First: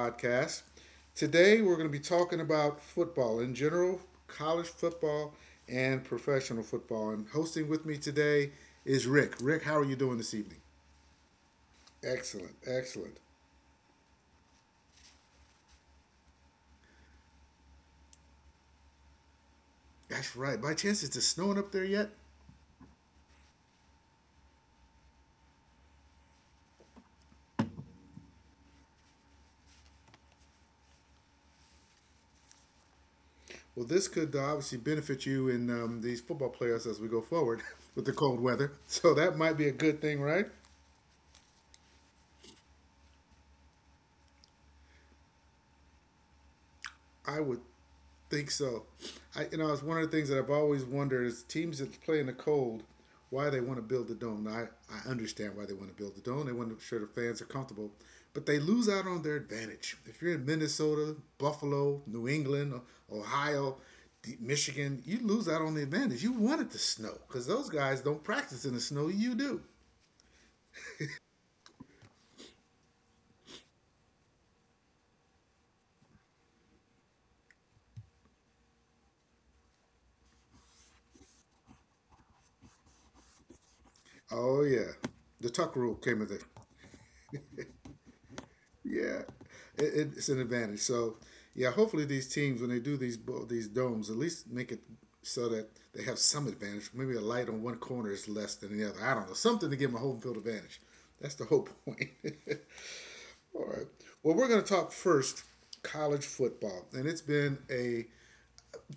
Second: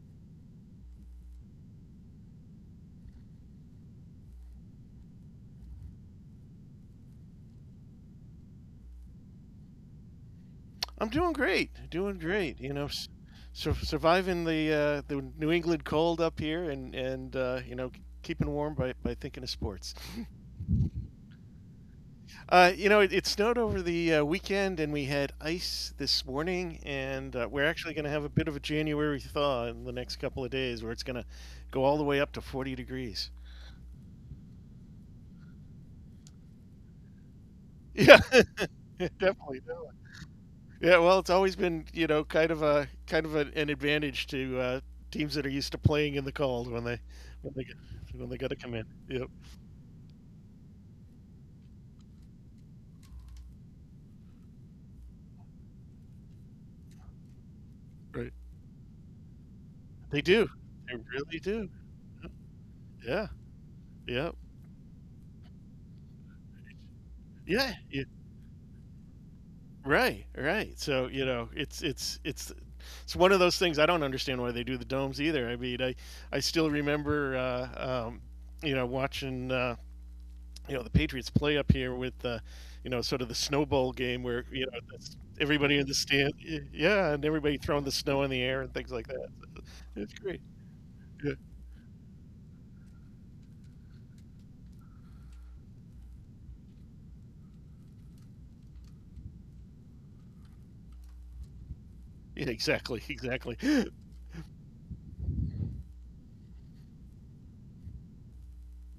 podcast. Today, we're going to be talking about football in general, college football, and professional football. And hosting with me today is Rick. Rick, how are you doing this evening? I'm doing great, doing Excellent, great. Excellent. Surviving the the New England cold up here, and keeping warm by thinking of sports. That's right. By chance, is it snowing up there yet? It snowed over the weekend, and we had ice this morning, and we're actually going to have a bit of a January thaw in the next couple of days, where it's going to go all the way up to 40 degrees. Well, this could obviously benefit you in these football playoffs as we go forward with the Yeah, cold weather. So that might definitely. be a No. good thing, right? Yeah, well, it's always been kind of an advantage to teams that are used to playing in the cold when they I when would they get, when they got think to come in. so. Yep, I it's one of the things that I've always wondered is teams that play in the cold, why they want to build the dome. Now, I understand why they want to build the dome. They want to make sure the fans are comfortable, right. but they lose out on their advantage. They If you're in do. They Minnesota, really do. Buffalo, New England, Yeah, Ohio. yeah, Michigan, you lose out on the advantage. You wanted the snow because those yeah. Yeah. guys don't practice in the snow. You do. Right, right. So it's one of those things. I don't understand why they do the domes either. I mean, I still remember watching. The Patriots play up here with the, sort of the snowball game where Oh yeah, that's the everybody tuck in the rule came stand. into Yeah, and everybody throwing the snow in the air and things like yeah, that, it, it's it's great. an advantage. So Yeah, yeah, hopefully these teams when they do these domes, at least make it so that they have some advantage. Maybe a light on one corner is less than the other. I don't know. Something to give them a home field advantage. That's the whole point. yeah, exactly. Exactly. All Hmm. right. Well, we're going to talk first college football, and it's been a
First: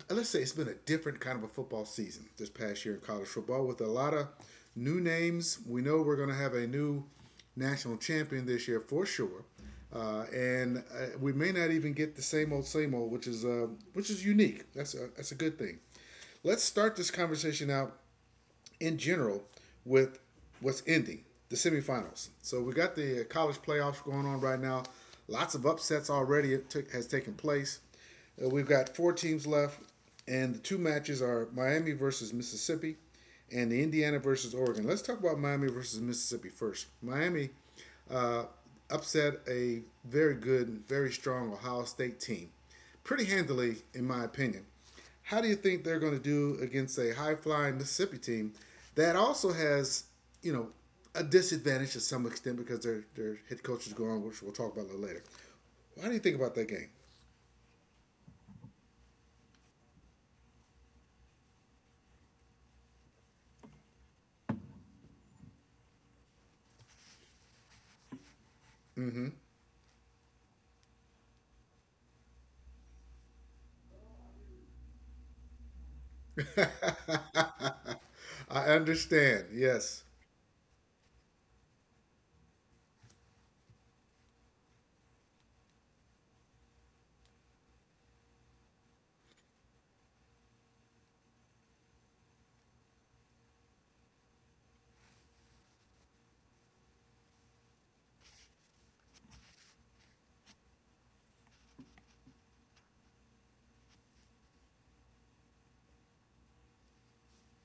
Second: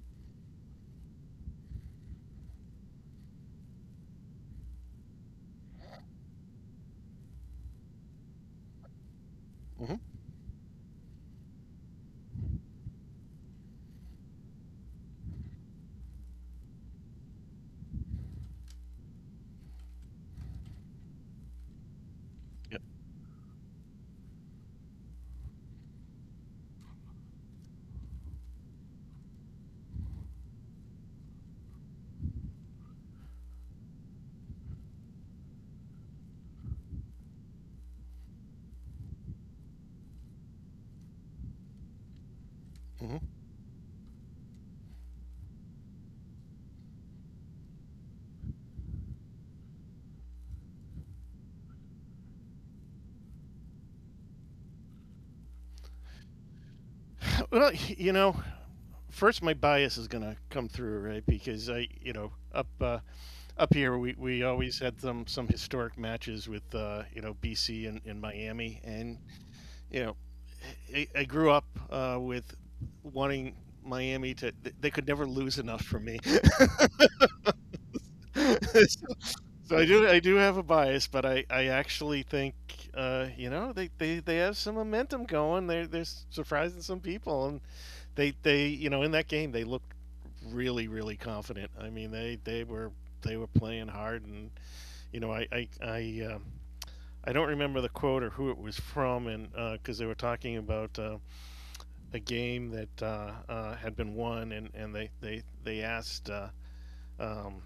let's say it's been a different kind of a football season this past year in college football with a lot of new names. We know we're going to have a new national champion this year for sure, and we may not even get the same old, which is unique. That's a good thing. Let's start this conversation out in general with what's ending the semifinals. So we got the college playoffs going on right now. Lots of upsets has taken place. We've got four teams left, and the two matches are Miami versus Mississippi and the Indiana versus Oregon. Let's talk about Miami versus Mississippi first. Miami upset a very good, and very strong Ohio State team, Hmm. pretty handily, in my opinion. How do you think they're going to do against a high flying Mississippi team that also has, you know, a disadvantage to some extent because their head coach is gone, which we'll talk about a little later. What do you think about that game? Well, first my bias is going to come through, right? Because I, up here we always had some historic matches with BC and miami. And you know, I, I grew up with wanting Miami to. They could never lose enough for me. I so, understand. so, I Yes, do. I do have a bias, but I actually think they have some momentum going. They're surprising some people, and they in that game they looked really really confident. I mean they were playing hard, and you know I I I, um, I don't remember the quote or who it was from, and because they were talking about. A game that had been won, and they asked um,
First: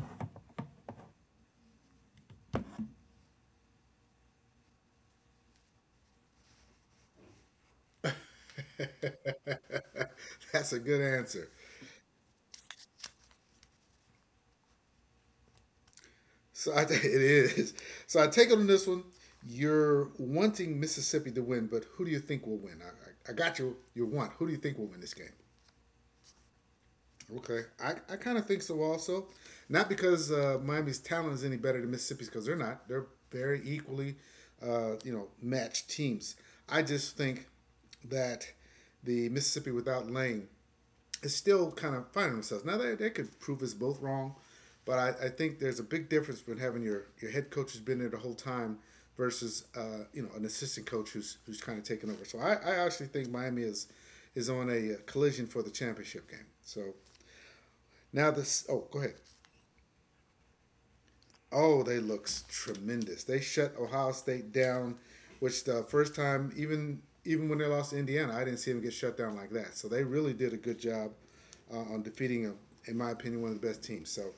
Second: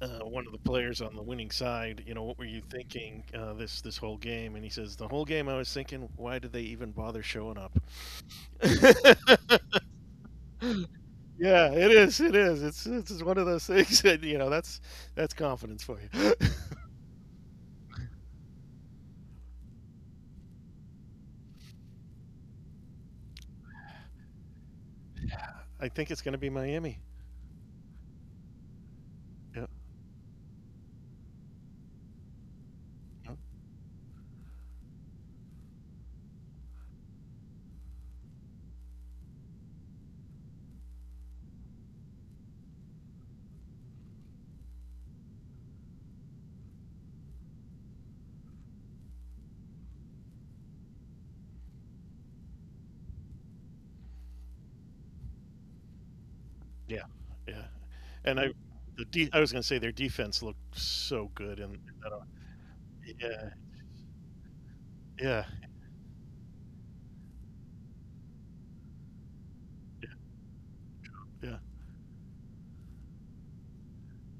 one of the players on the winning side, "What were you thinking this this whole game?" And he says, "The whole game I was thinking, why did they even bother showing up?" Yeah, that's a good answer. it is, it is. It's one of those things that that's confidence for you. So it is. So I take it on this one. You're wanting Mississippi to win, but who do you think will win? I got your want. Who do you think will win this game? I think it's going to be Miami. Okay, I kind of think so also. Yeah, Not because Miami's talent is any better than Mississippi's, because they're not. They're very equally, you know, matched teams. I just think that the Mississippi without Lane is still kind of finding themselves. Now that could prove us both wrong, but I think there's a big difference between having your head coach who's been there the whole time versus you know an assistant coach who's kind of taken over. So I actually think Miami is on a collision for the championship game. So yeah, yeah. now And I. this oh go ahead. I was going to say their defense looked so good, and Oh, they look tremendous. They yeah, shut Ohio State down, yeah, which the first time, even when they lost to Indiana, I didn't see them get shut down like that. So they really did a good job yeah. On defeating, a, in my opinion, one of the best teams. So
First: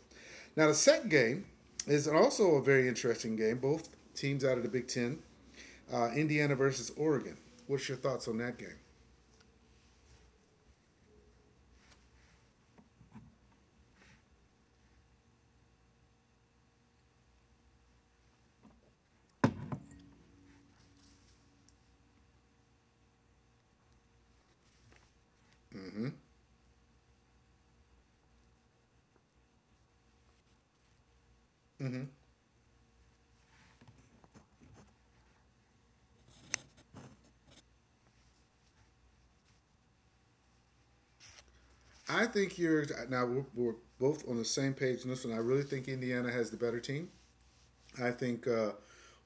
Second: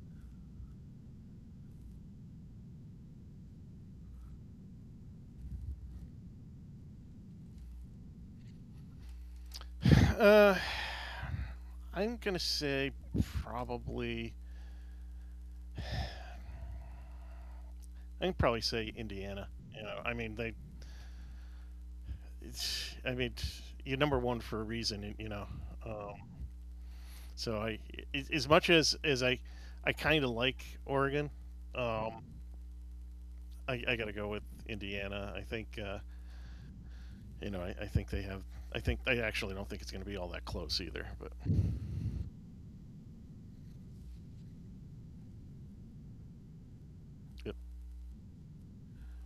now the second game is also a very interesting game. Both teams out of the Big Ten, Indiana versus Oregon. What's your thoughts on that game? Uh, I'm gonna say probably. I can probably say Indiana. I mean they. I mean, you're #1 for a reason. Um, so I, as much as I, kind of like Oregon. Um, I gotta go with Indiana. I think you know. I think they have. I actually don't think it's gonna be all that close either. But I think you're now we're both on the same page in this one. I really think Indiana has the better team. yep. I think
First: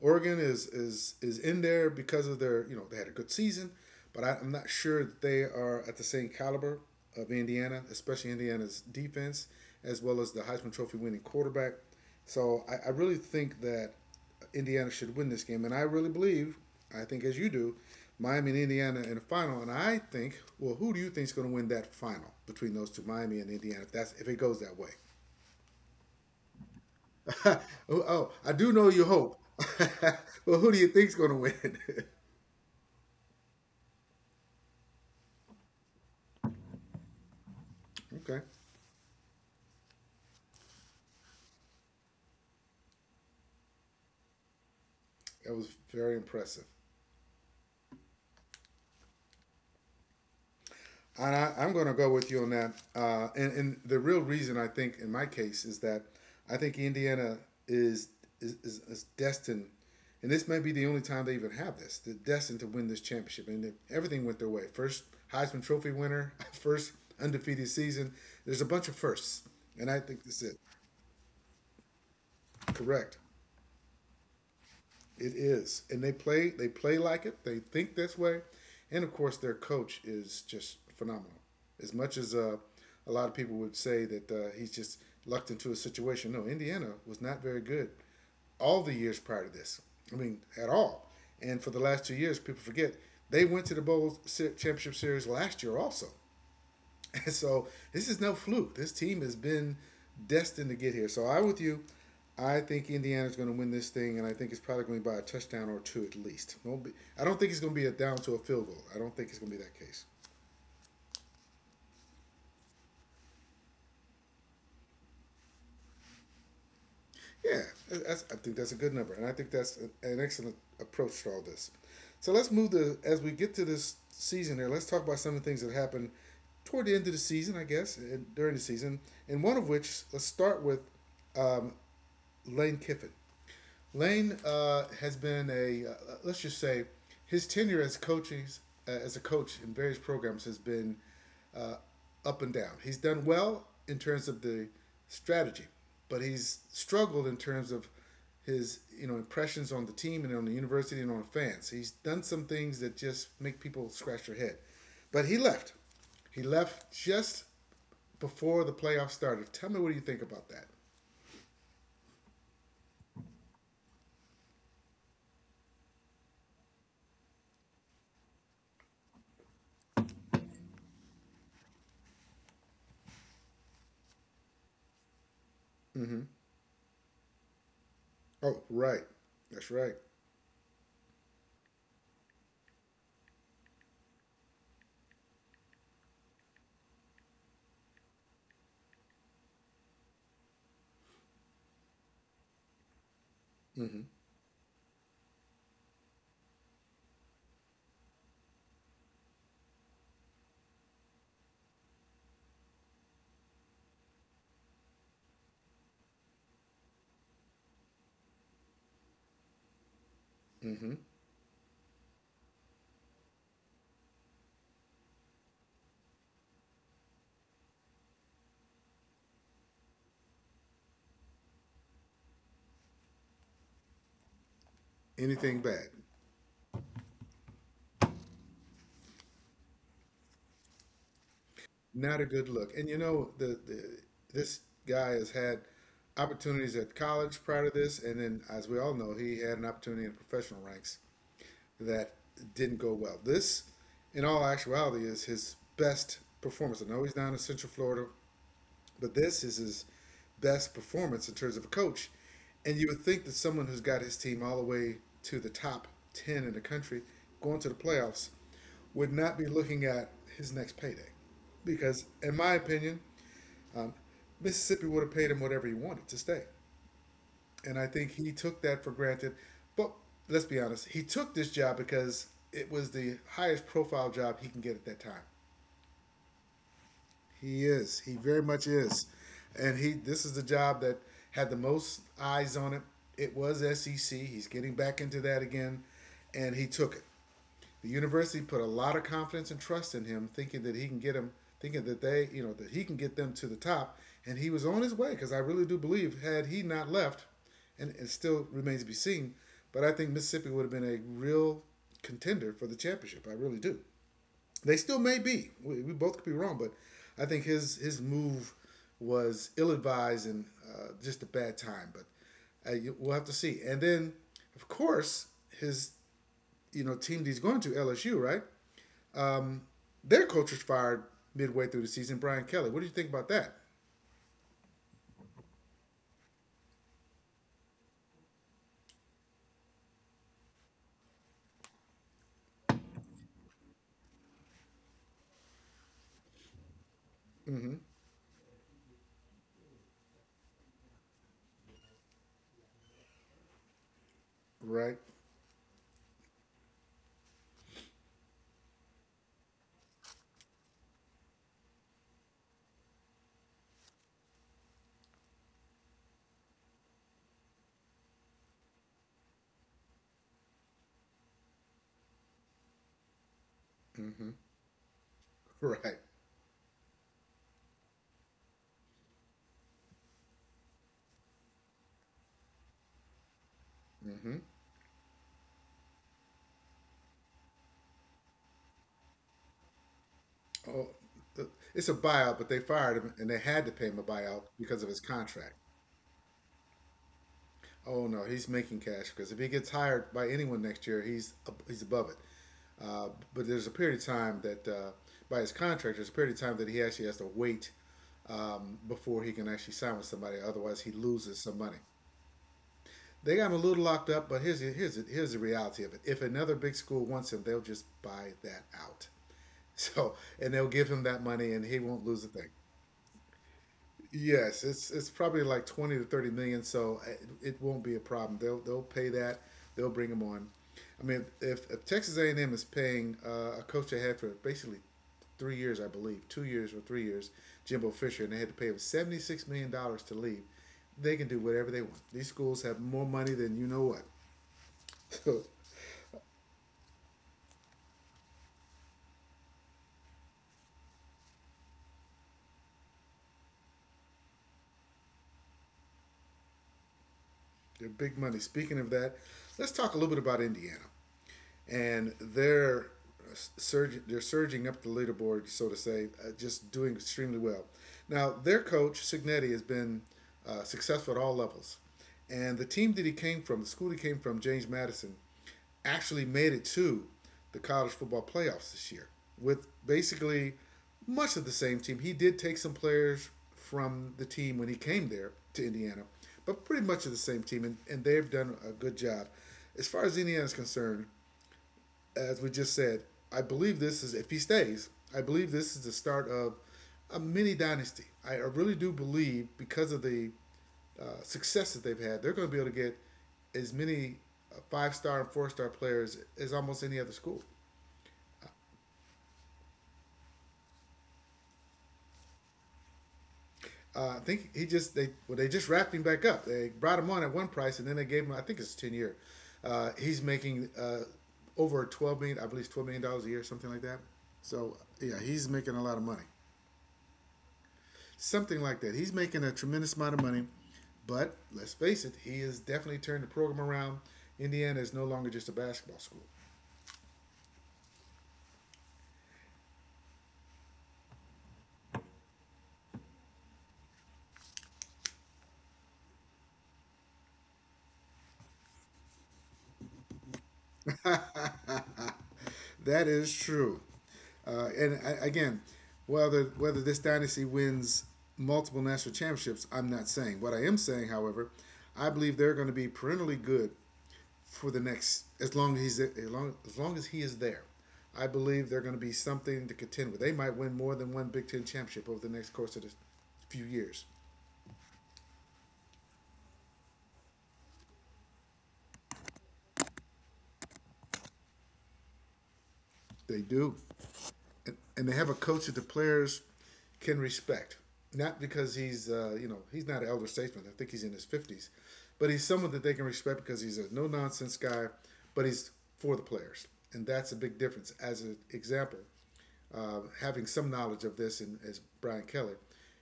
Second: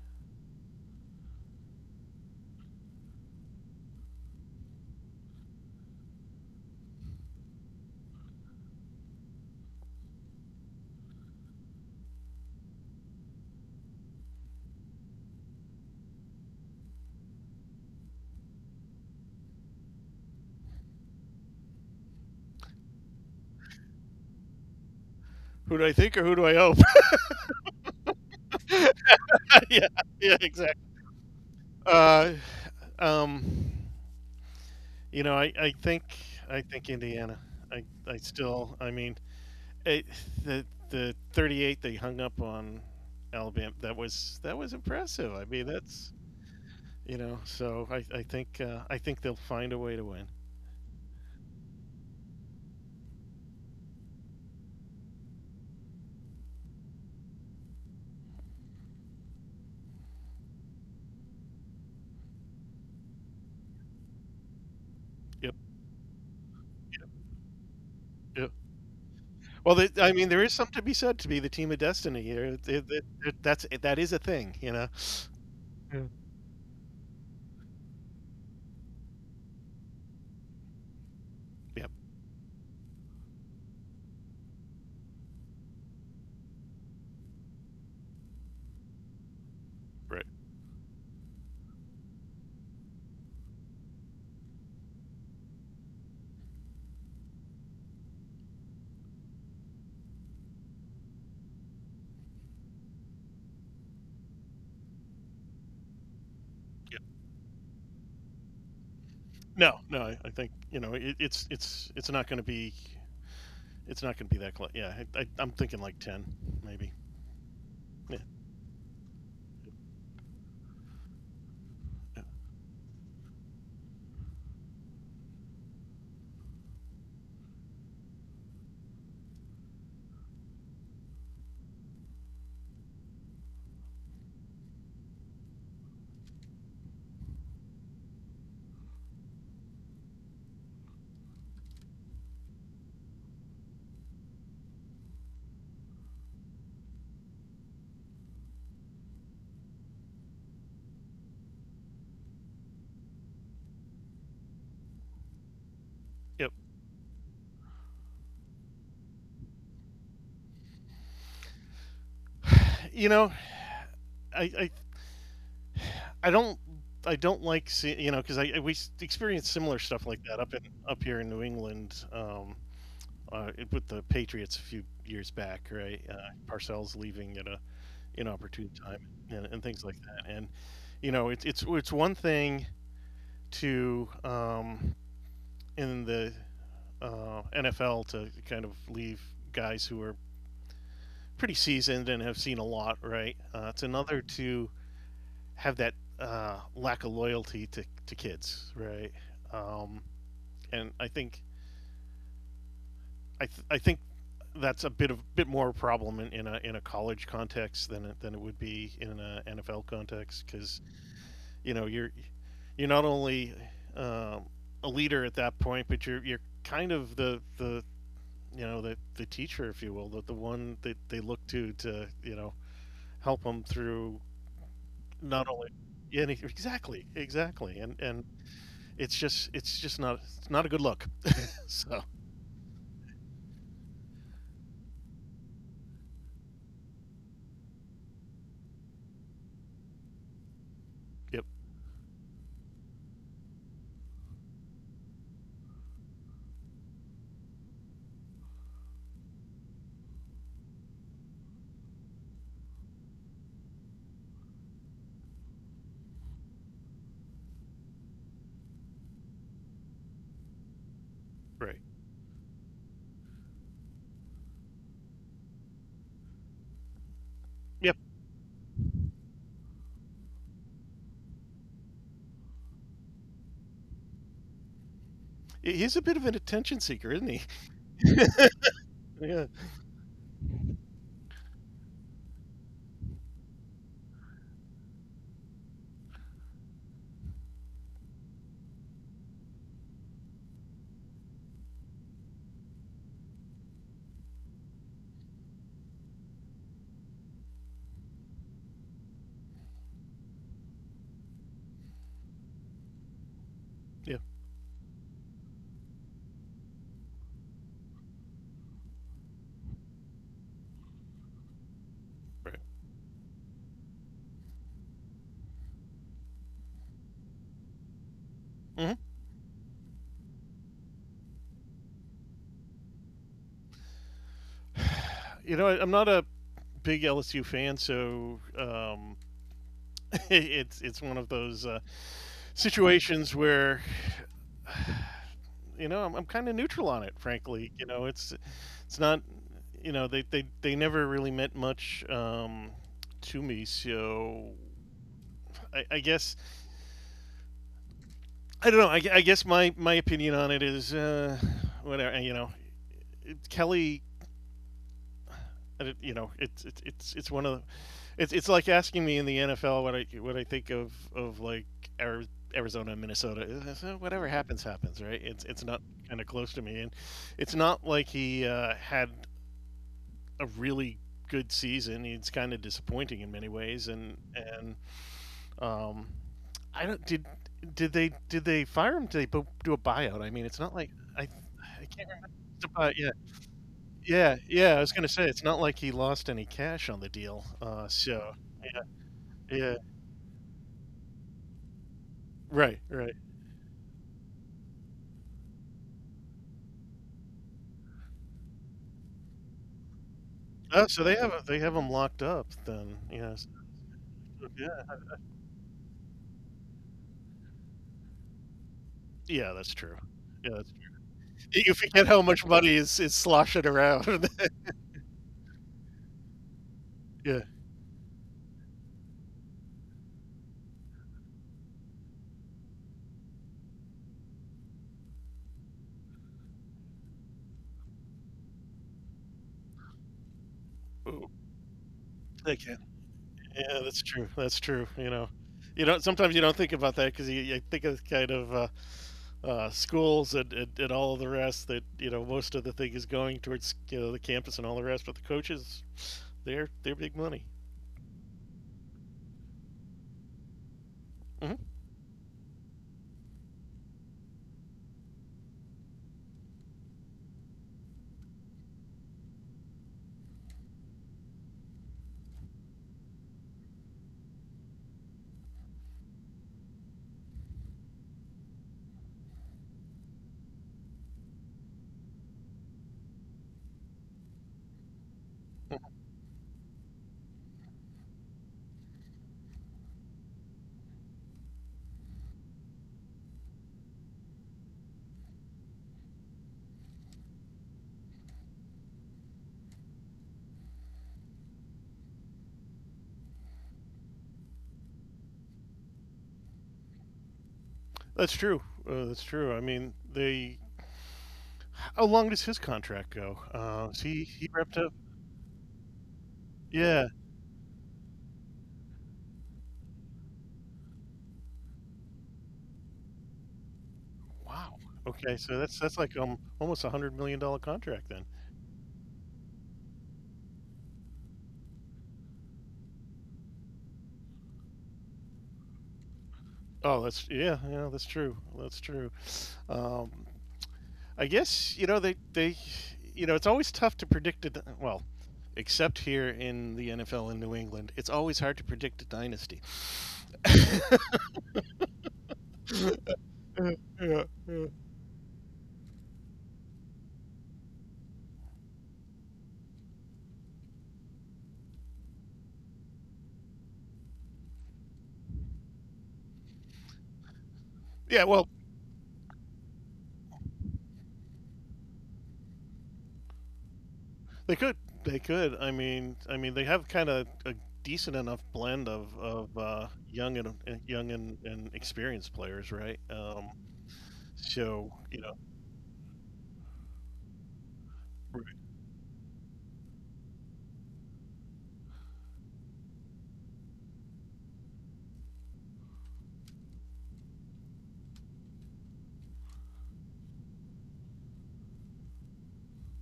Oregon is in there because of their you know they had a good season, but I'm not sure that they are at the same caliber of Indiana, especially Indiana's defense as well as the Heisman Trophy winning quarterback. So I really think that Indiana should win this game, and I really believe, I think as you do, Miami and Indiana in the final. And I think, well, who do you think is going to win that final between those two, Miami and Indiana? If that's if it goes that way. Who do I think or who do I hope? oh, oh, I do know you hope. Yeah, yeah, well, who do exactly. you think's going to win? Uh, um, You know, I, I think I think Indiana. I okay, still I mean it, the the 38 they hung up on Alabama, that was impressive. I that mean was that's, very impressive. you know so I think they'll find a way to win. And I'm going to go with you on that. And the real reason I think in my case is that I think Indiana is is destined, and this may be the only time they even have this. They're destined to win this championship, and everything went their way. First Yep. Heisman Trophy winner, first Yep. undefeated season. Yep. There's a bunch of firsts, Well, and th I I think mean that's there is it. something to be said to be the team of destiny here. It, it, Correct. it, that's that is a thing. You know. It is, Yeah. and they play like it. They think this way, and of course their coach is just phenomenal. Yep. As much as a lot of people would say that he's just lucked into a situation, no, Indiana was not very good all the years prior to this. I Right. mean, at all. And for the last 2 years, people forget they went to the bowl championship series last year also. And so this is no fluke. This team has been destined to get here. So I'm with you. I think Indiana's going to win this thing, and I think it's probably going to be by a touchdown or two at least. Won't be, Yep. I don't think it's going to be a down to a field goal. I don't think it's going to be that No, no. case. I think it, it's not going to be that close. Yeah, I'm thinking like 10, maybe. Yeah, Yeah. that's, I think that's a good number, and I think that's an excellent approach to all this. So let's move to as we get to this season here. Let's talk about some of the things that happened toward the end of the season, I guess, and during the season, and one of which let's start with um, Lane Kiffin. Lane has been a let's just say his tenure as coaches as a coach in various programs has been uh, up and down. He's done well in terms of the strategy, but he's struggled in terms of his you know impressions on the team and on the university and on the fans. He's done some things that just make people scratch their head. But he left. He Yep. left just before the playoffs started. Tell me what do you think about that? You know, I, I I don't I don't like seeing because we experienced similar stuff like that up here in New England with the Patriots a few years back, right? Mm-hmm. Parcells leaving at a Oh, inopportune time right. and That's things like right. that. And it's one thing to in the NFL to kind of leave guys who are pretty seasoned and have seen a lot, right? It's hmm another to have that lack of loyalty to kids, right? Um, and I think that's a bit more a problem in a college context than it would be in a NFL context, because hmm you know you're you're not only um, a leader at that point, but you're kind of the teacher, if you will, the one that they look to help them through, not Anything only. bad. Yeah, exactly, exactly, and it's not a good look. So, Not a good look. And you know, the this guy has had opportunities at college prior to this, and then, as we all know, he had an opportunity in professional ranks yep, that didn't go well. This, in all actuality, is his best performance. I know he's down in Central Florida. But this is his best performance in terms of a coach. And you would think that someone who's got his team all the way to the top 10 in the country going to the playoffs would not be looking at his next payday. right. Because, in my opinion, Mississippi would have paid him whatever he wanted to stay. And I Yep, think he took that for granted. But let's be honest, he took this job because it was the highest profile job he can get at that time. he's a bit of an attention seeker, isn't he? He is. He very much is. Yeah, And he this is the job that had the most eyes on it. It was SEC. He's getting back into that again, and he took it. The university put a lot of confidence and trust in him, thinking that he can get him, thinking that they, you know, that he can get them to the top. And he was on his way because I really do believe had he not left, and it still remains to be seen, but I think Mississippi would have been a real contender for the championship. I really do. yeah, They still may be. We both could be wrong, but I think his move was ill advised and just a bad time. But right. We'll have to see. And then, of course, his you know team that he's going to LSU, right? Hmm. Their coach was fired midway through the season. Brian Kelly. What do you think about that? I'm not a big LSU fan, so it's one of those situations where I'm kind of neutral on it. Frankly, it's not, they never really meant much to me, so Right, I guess I don't know. I guess my opinion on it is whatever. Kelly. It's one of the. It's like asking me in the NFL what I think of like Arizona and Minnesota. So whatever happens, happens, right? It's not right. kind of close to me, and it's not like he had a really good season. It's kind of disappointing in many ways, and Um, I don't did they fire him? Did they do a buyout? I mean, it's not Oh, like I it's a can't remember. buyout, but If they it's a buy- fired Yeah, him and they had to pay him a yeah, buyout yeah. I because of was his gonna say it's contract. not like he lost any cash on the deal. Oh no, So he's making cash because if he yeah, gets yeah, hired by anyone next year, he's above it. right, Uh, right. but there's a period of time that by his contract, there's a period of time that he actually has to wait, before he can actually sign with somebody. Otherwise, Oh, he so they loses have some they have money. him locked up then. They Yes, got him a little locked up, but here's the, yeah, here's the, here's the reality of it. If another big school wants him, they'll just buy that out. yeah. That's true. So Yeah, and they'll give him that money, and you he won't forget lose how a much thing. money is sloshing around. Yes, it's probably like 20 to 30 million, so it, Yeah. it won't be a problem. They'll pay that. They'll bring him on. I mean, if Texas A and M is paying a coach they had for basically 3 years, I believe, 2 years or 3 years, Jimbo Fisher, and they had to pay him $76 million to leave, they can Ooh, do whatever they want. These schools okay. have more money than you Yeah, know that's what. true. That's true. You don't. Sometimes you don't think about that because you think of kind of schools and all of the rest. That most of the thing is going towards the campus and all the rest. But the coaches, they're big money. They're big money. Speaking of that, let's talk a little bit about Indiana, Hmm. and they're surging up the leaderboard, so to say, just doing extremely well. Now, their coach Signetti has been successful at all levels, and the team that he came from, the school he came from, James Madison, actually made it to the college football playoffs this year with basically much of the same team. He did take some players from the team when he came there to Indiana, but pretty much of the same team, and they've done a good job. As far as Indiana's concerned, as we just said, I believe this is if he stays. I believe this is the start of a mini dynasty. I really do believe because of the success that they've had, they're going to be able to get as many five star and four-star players as almost any other school. That's true. That's true. I mean, they. How long does his contract go? Is I he think he wrapped just, up? they well they just wrapped him back up. They brought him Yeah. on at one price and then they gave him I think it's 10 year. He's making over 12 million, I believe $12 million a year, something like that. So Wow. yeah, Okay. he's So making that's a lot that's of like money. Almost $100 million contract then. Something like that. He's making a tremendous amount of money, but let's face it, he has definitely turned the program around. Indiana is no longer just a basketball school. Oh, that's yeah, yeah. That's true. That's true. Um, I guess they it's always tough to predict it. Well, except here in the NFL in New England, it's always hard to predict a dynasty. That is Yeah, true. yeah. And again, whether this dynasty wins multiple national championships, I'm not saying. What I am saying, however, I believe they're going to be perennially good for the next as long as he's, as long as long as he is there. Yeah, I well, believe they're going to be something to contend with. They might win more than one Big Ten championship over the next course of the few years. they could they could. I mean they have kind of a decent enough blend of young and experienced players, right? They do, and, So, and they have a coach that the players can respect. Not right. because he's, you know, he's not an elder statesman. I think he's in his fifties, but he's someone that they can respect because he's a no nonsense guy. But he's for the players, and that's a big difference. As an example, having some knowledge of this, and as Brian Kelly,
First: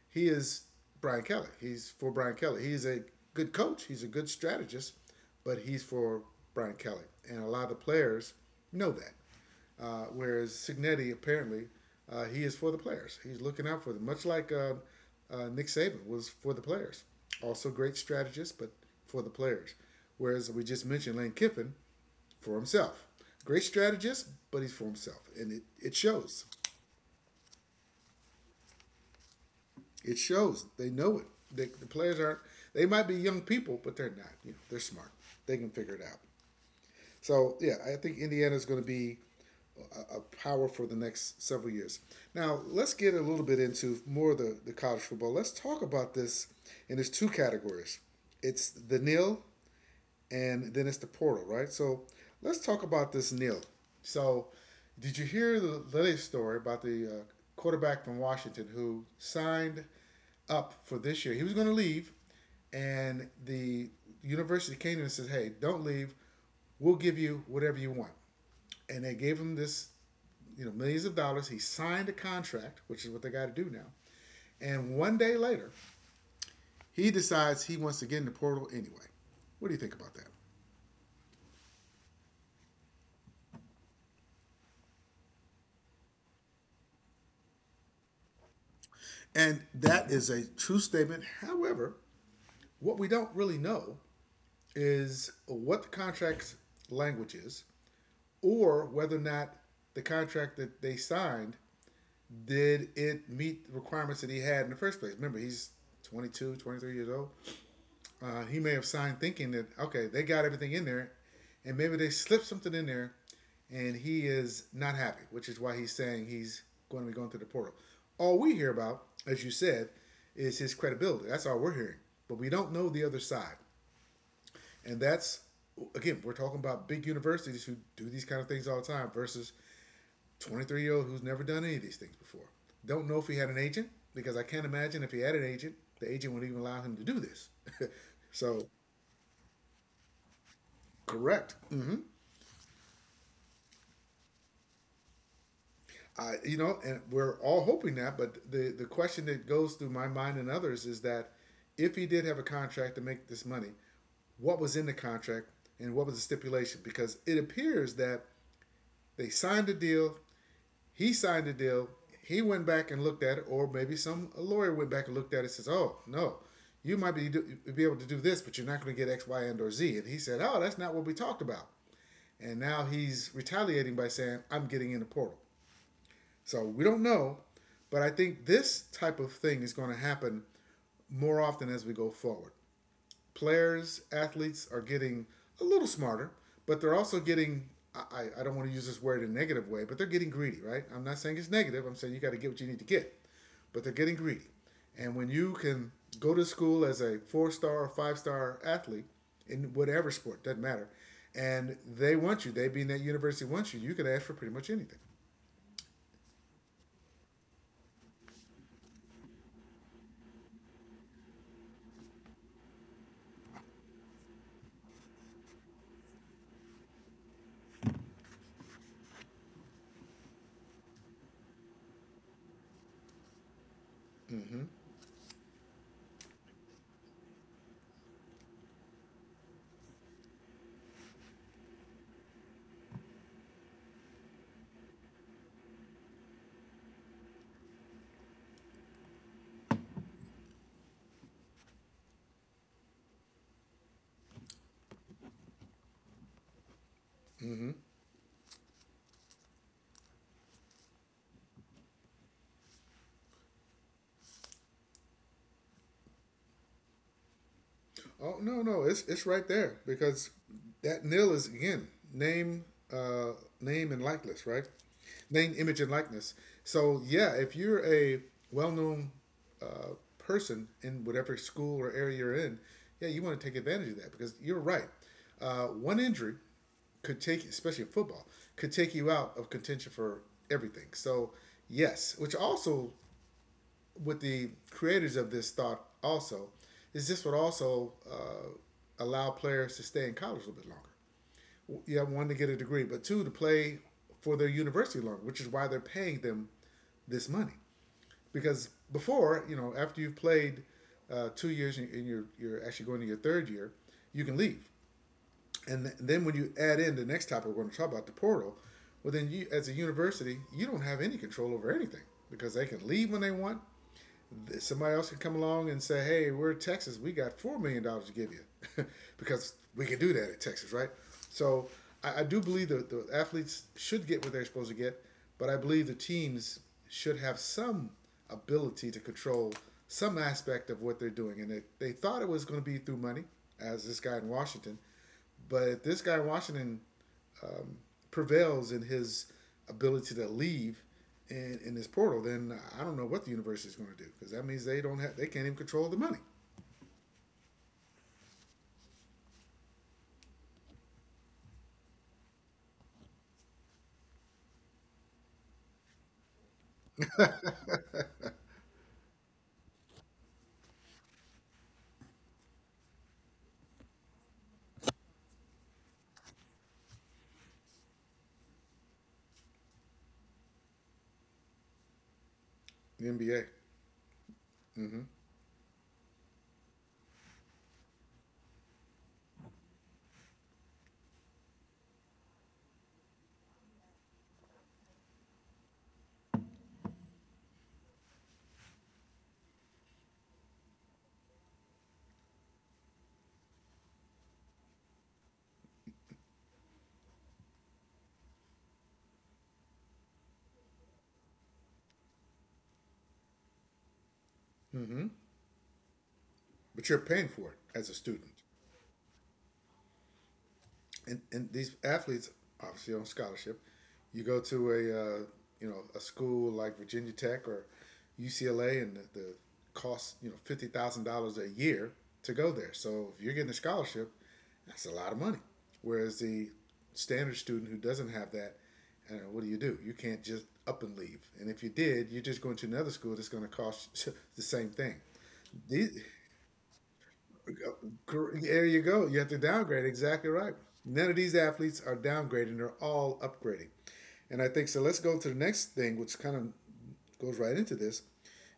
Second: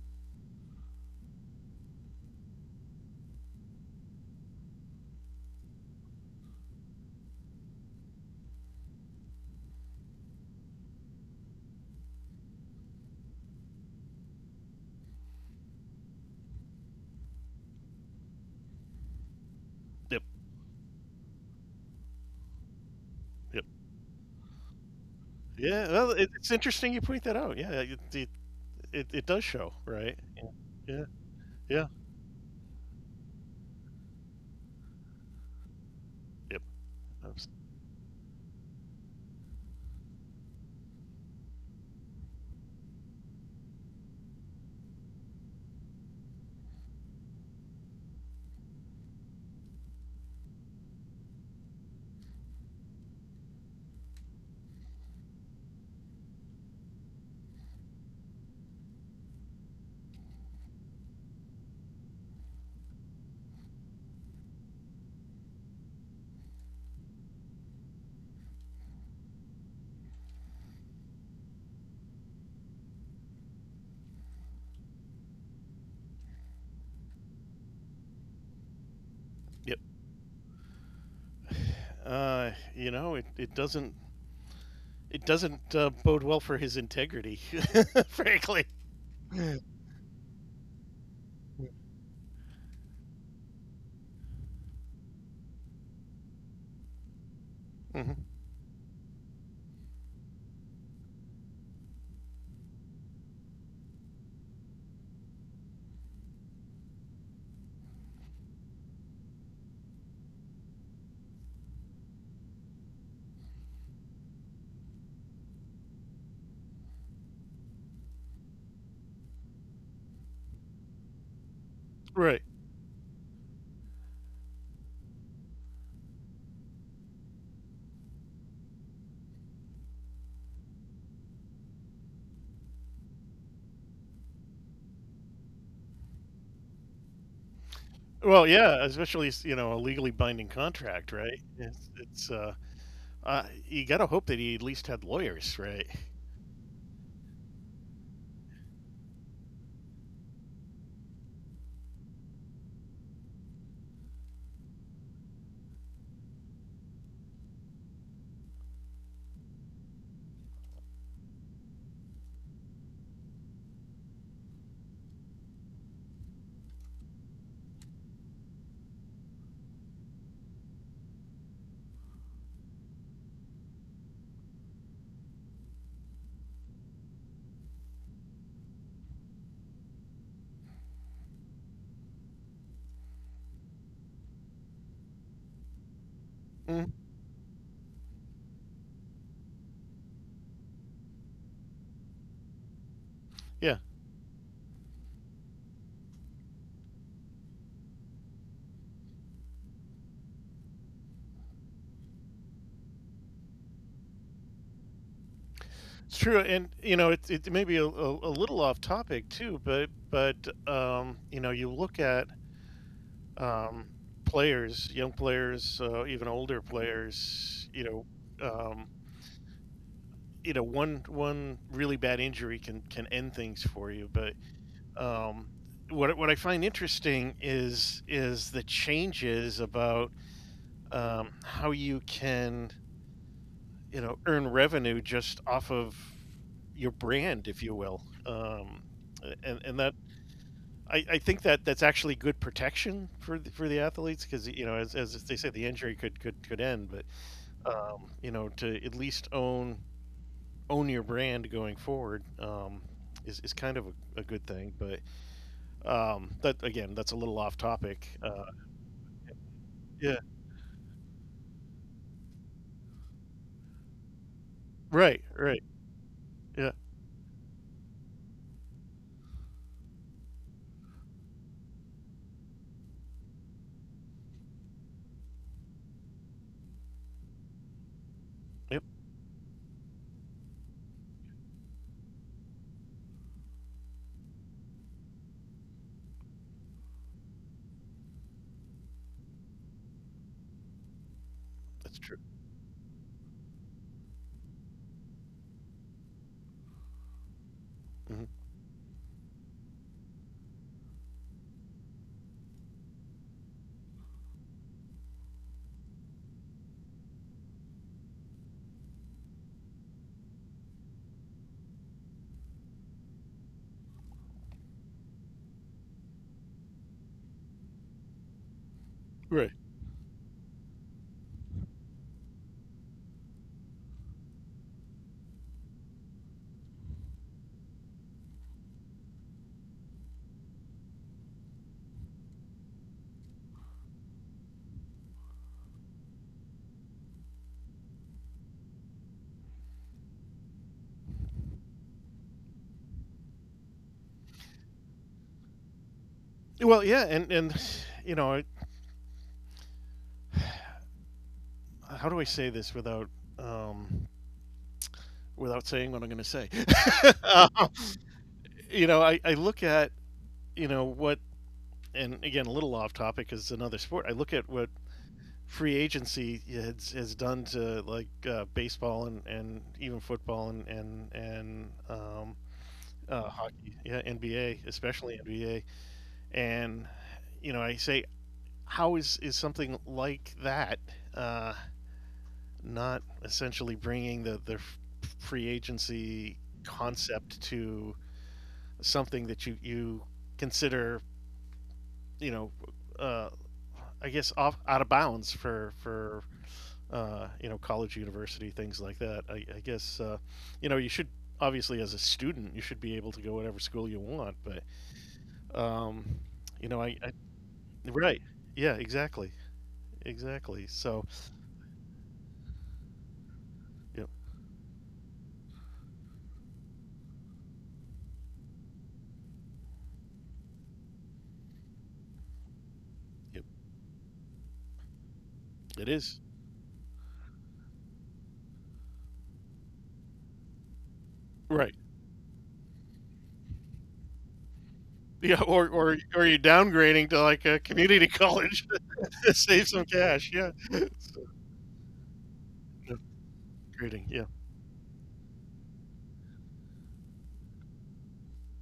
he is Brian Kelly. He's for Brian Kelly. He's a good coach. He's a good strategist, but he's for Brian Kelly, and a lot of the players know that. Whereas Signetti, apparently, he is for the players. He's looking out for them, much like Nick Saban was for the players. Also great strategist, but for the players. Yep, Whereas we just mentioned Lane Kiffin for himself. Great yep, strategist, but he's for himself. And yeah. it Well, it, shows. it's interesting you point that out. Yeah, it does show, It right? Yeah. shows. They Yeah. know it. They, the Yeah. players aren't, they might be young people, but they're not. You know, they're smart. They can figure it out. Yep. So yeah, I think Indiana is going to be a power for the next several years. Now let's get a little bit into more of the college football. Let's talk about this, and there's two categories. It's the nil and then it's the portal, right? So let's talk about this Neil. So, did you hear the latest story about the quarterback from Washington who signed up for this year? He was going to leave, and the university came to him and said, "Hey, don't leave. We'll give you whatever you want." And they gave him this, you know, millions of dollars. He signed a contract, which is what they got to do now. And one day later, he decides he wants to get in the portal anyway. What do you Yep. think about that? Uh, you know, it, it doesn't it doesn't bode well for his integrity, frankly. And that is a true statement. However, what we don't really know is what the contract's language is, Hmm. or whether or not the contract that they signed did it meet the requirements that he had in the first place. Remember, he's 22, 23 years old. He may have signed thinking that okay, they got everything in there, and maybe they slipped something in there, and he is not happy, which is why he's saying he's going to be going through the portal. All we hear about, as you said, is his credibility. That's all we're hearing, but Right. we don't know the other side, and that's again, we're talking about big universities who do these kind of things all the time versus 23-year-old who's never done any of these things before. Don't know if he had an agent because I can't imagine if he had an agent, the agent wouldn't even allow him to do this. Well, So yeah, especially a legally binding contract, right? correct. Mm. It's You gotta hope that he at least had lawyers, right? You know, and we're all hoping that. But the question that goes through my mind and others is that if he did have a contract to make this money, what was in the contract and what was the stipulation? Because it appears that they signed a deal. He signed a deal. He went back and looked at it, or maybe some a lawyer went back and looked at it and says, "Oh no, you might be able to do this, but you're not going to get X, Y, and or Z." And he said, "Oh, that's not what we talked about." And now he's retaliating by saying, "I'm getting in the portal." So we don't know, but I think this type of thing is going to happen more often as we go forward. Players, athletes are getting a little smarter, but they're Mm, also getting. I don't want to use this word in a negative way, but they're getting greedy, right? I'm not saying it's negative. I'm saying you got to get what you need to get, yeah, but they're getting greedy. And when you can go to school as a four star or five-star athlete in whatever sport, doesn't matter, and they want you, they being that university wants you, you can ask for pretty much anything. it's true, and it may be a little off topic too, but you look at um, players, young players, even older players. Um, one really bad injury can end things for you, but Mm-hmm. um what I find interesting is the changes about how you can earn revenue just off of your brand, if you will, and that I think that's actually good protection for the athletes because as they say the injury could end, but Mm-hmm. To at least own your brand going forward is kind of a good thing. But that again, that's a little off topic. Oh no, no, it's right there Yeah. because that nil is again name, uh, name and likeness, right? Right. Name, Right. image, and likeness. Yeah. So yeah, if you're a well-known person in whatever school or area you're in, yeah, you want to take advantage of that because you're right. One injury could take, especially in football, could Yep. take you out of contention for everything. So yes, which also with the creators of this thought also is this would also allow players to stay in college a little bit longer. That's Yeah, true. one to get a degree, but two to play for their university longer, which is why they're paying them this money. Hmm. Because before, you know, after you've played 2 years and you're actually going to your third year, you can leave. And then when you add in the next topic we're going to talk about, the portal, well, then you as a university, you don't have any control over anything because they can leave when they want, somebody else could come along and say, "Hey, we're Texas. We got $4 million to give you," Right. because we can do that at Texas, right? So I do believe that the athletes should get what they're supposed to get, but I believe the teams should have some ability to control some aspect of what they're doing. And they thought it was going to be through money, as this guy in Washington. But if this guy in Washington prevails in his ability to leave in this portal, then I don't know what the universe is going to do because that means they don't have, they can't even control the money, Well, yeah, and you know, I- how do I say this um, without saying what I'm going to say? Um, I look at you know what, and again, a little off topic is another sport. I look at what free agency has done to like baseball and even football and and and um, the uh, NBA. hockey, yeah, NBA, especially NBA. And I say, how is something like that uh, not essentially bringing the free agency concept to something that you consider, you know, uh, I guess off out of bounds for college, university, things like that. I guess, you should obviously as a student, you should be able to go whatever school you want, but, um, you know, But you're I paying for it as a right. student. Yeah, exactly. Exactly. So, And these athletes obviously on scholarship. yep, You go to a you know a school like Virginia Tech or UCLA, and the cost you know $50,000 a year to go there. So if you're yep, getting a scholarship, that's a lot of money. it is. Whereas the standard student who doesn't have that, what do? You can't just up and leave. And if you Right. did, you're just going to another school that's going to cost the same thing. Yeah, or, or, These, or you're downgrading to like a community college there you go. You have to to save some downgrade. cash. Exactly Yeah. right. None of So, these athletes are downgrading. They're yeah, all upgrading. grading. Yeah. And I think so. Let's go to the next thing, which kind of goes right into this,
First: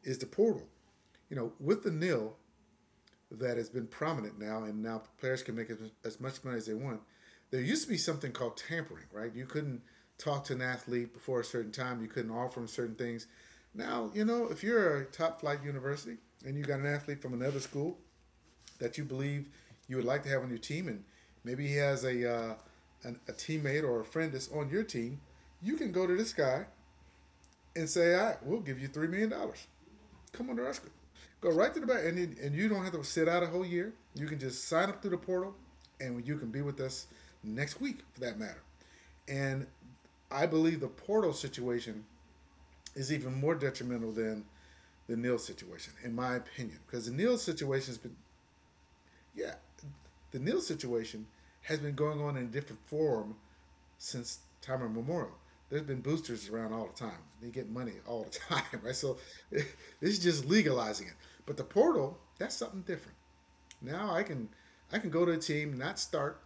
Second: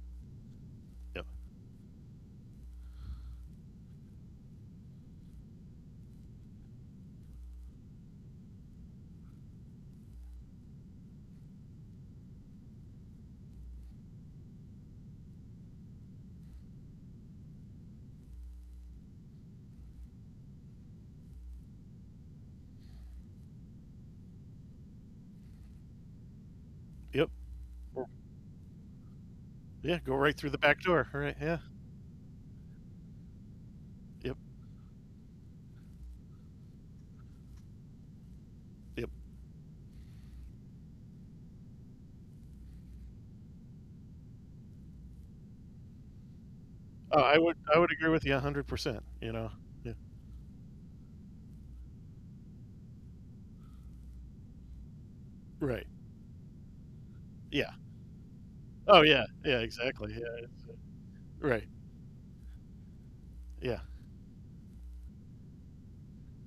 is the portal. Yep. You know, with the nil that has been prominent now, and now players can make as much money as they want. There used to be something called tampering, right? You couldn't talk to an athlete before a certain time. You couldn't offer them certain things. Now, you know, if you're a top flight university and you got an athlete from another school that you believe you would like to have on your team, and maybe he has a a teammate or a friend that's on your team, you can go to this guy Yep. and Or- say, "I we'll give you $3 million. Yeah. Go right Come through on the to our back school. door. Right. Go Yeah. right to the back, and you don't have to sit out a whole year. You Yep. can just sign up through the portal, and you can be with us next week, for that matter." Yep. And I believe the portal situation is even more detrimental than the Neal situation, in my opinion, because the Neal I situation would has agree been with you 100%, you know? yeah, Yeah. the Neil situation has been going on in a different form since time immemorial. There's Right. been boosters around all the time. They get Yeah. money all the time, right? Oh So yeah. Yeah, this exactly. is just Yeah. legalizing it. But the Right. portal, that's something different. Yeah. Now I can go to a team, not start,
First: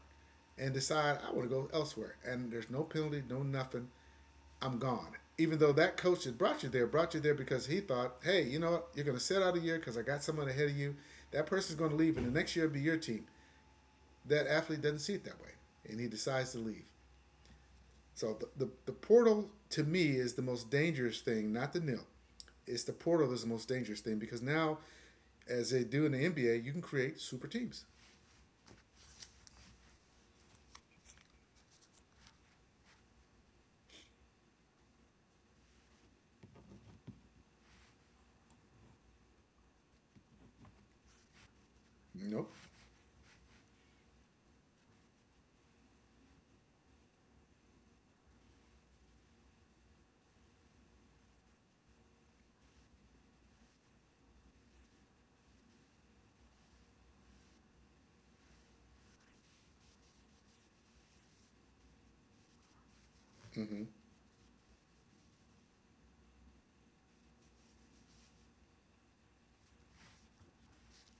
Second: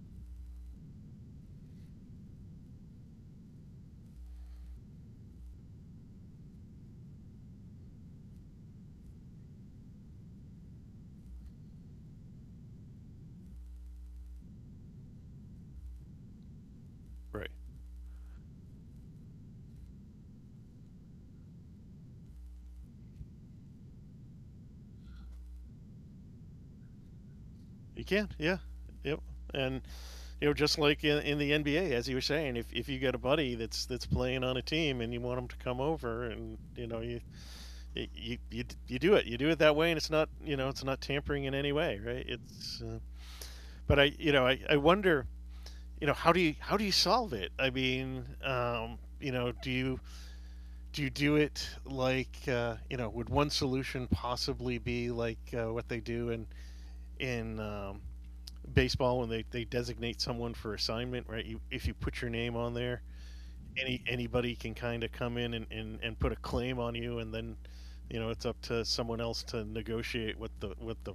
and decide I want to go elsewhere. And there's no penalty, no nothing. I'm gone. Even though that coach that brought you there because he thought, hey, you know what? You're going to sit out a year because I got someone ahead of you. That person's going to leave, and the next year it'll be your team. That athlete doesn't see it that way, and he decides to leave. Right. So the portal to me is the most dangerous thing, not the nil. It's the portal that's the most dangerous thing because now, as they do in the NBA, you can create super teams. You can. Yeah. Yep. And just like in the NBA, as you were saying, if you got a buddy that's playing on a team and you want them to come over, and you do it that way, and it's not it's not tampering in any way, right? Nope. It's, but I I wonder, how do you solve it? I mean, do you do you do it like Would one solution possibly be like what they do in baseball when they designate someone for assignment, right? You, if you put your name on there, Mm-hmm. Anybody can kind of come in and put a claim on you, and then it's up to someone else to negotiate what the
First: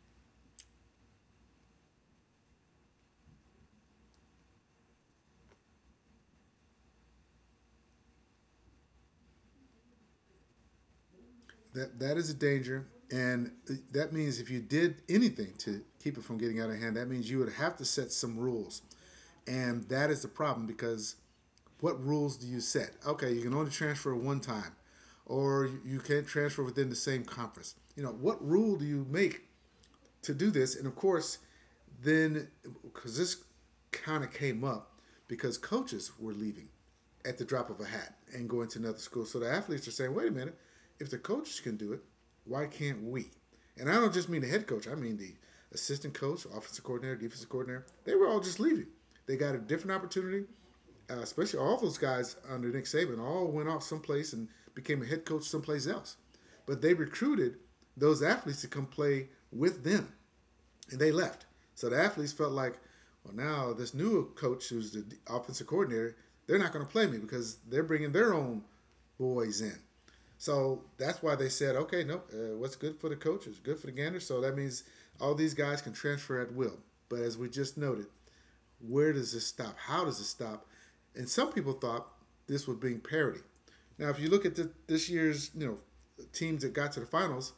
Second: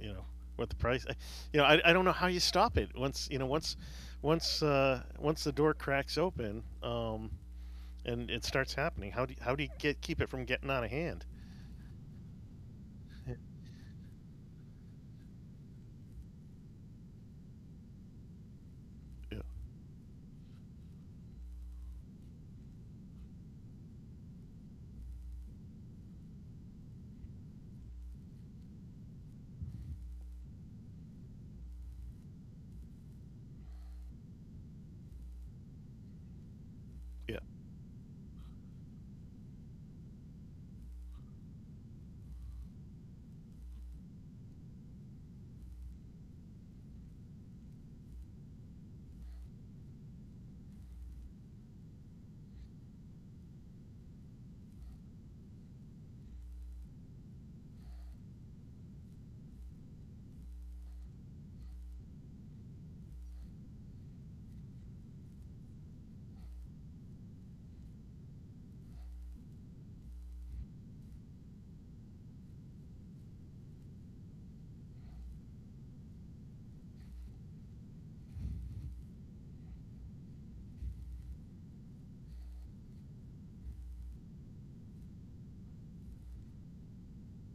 you know what the price. I don't know how you stop it once once the door cracks open. And it starts happening. How do you get keep it from getting out of hand? That is a danger, and that means if you did anything to keep it from getting out of hand, that means you would have to set some rules, Yeah, and that is the problem because what rules do you set? Okay, you can only transfer one time, or you can't transfer within the same conference. You know, what rule do you make to do this. And of course, then because this kind of came up because coaches were leaving yeah, at the drop of a hat and going to another school. So the athletes are saying, wait a minute, if the coaches can do it, why can't we? And I don't just mean the head coach, I mean the assistant coach, offensive coordinator, defensive coordinator. They were all just leaving. They got a different opportunity especially all those guys under Nick Saban, all went off someplace and became a head coach someplace else. But they recruited those athletes to come play with them, and they left. So the athletes felt like, well, now this new coach, who's the offensive coordinator, they're not going to play me because they're bringing their own boys in. So that's why they said, okay, nope, what's good for the coach is good for the gander. So that means all these guys can transfer at will. But as we just noted, where does this stop? How does it stop? And some people thought this would bring parity. Now, if you look at this year's, you know, teams that got to the finals,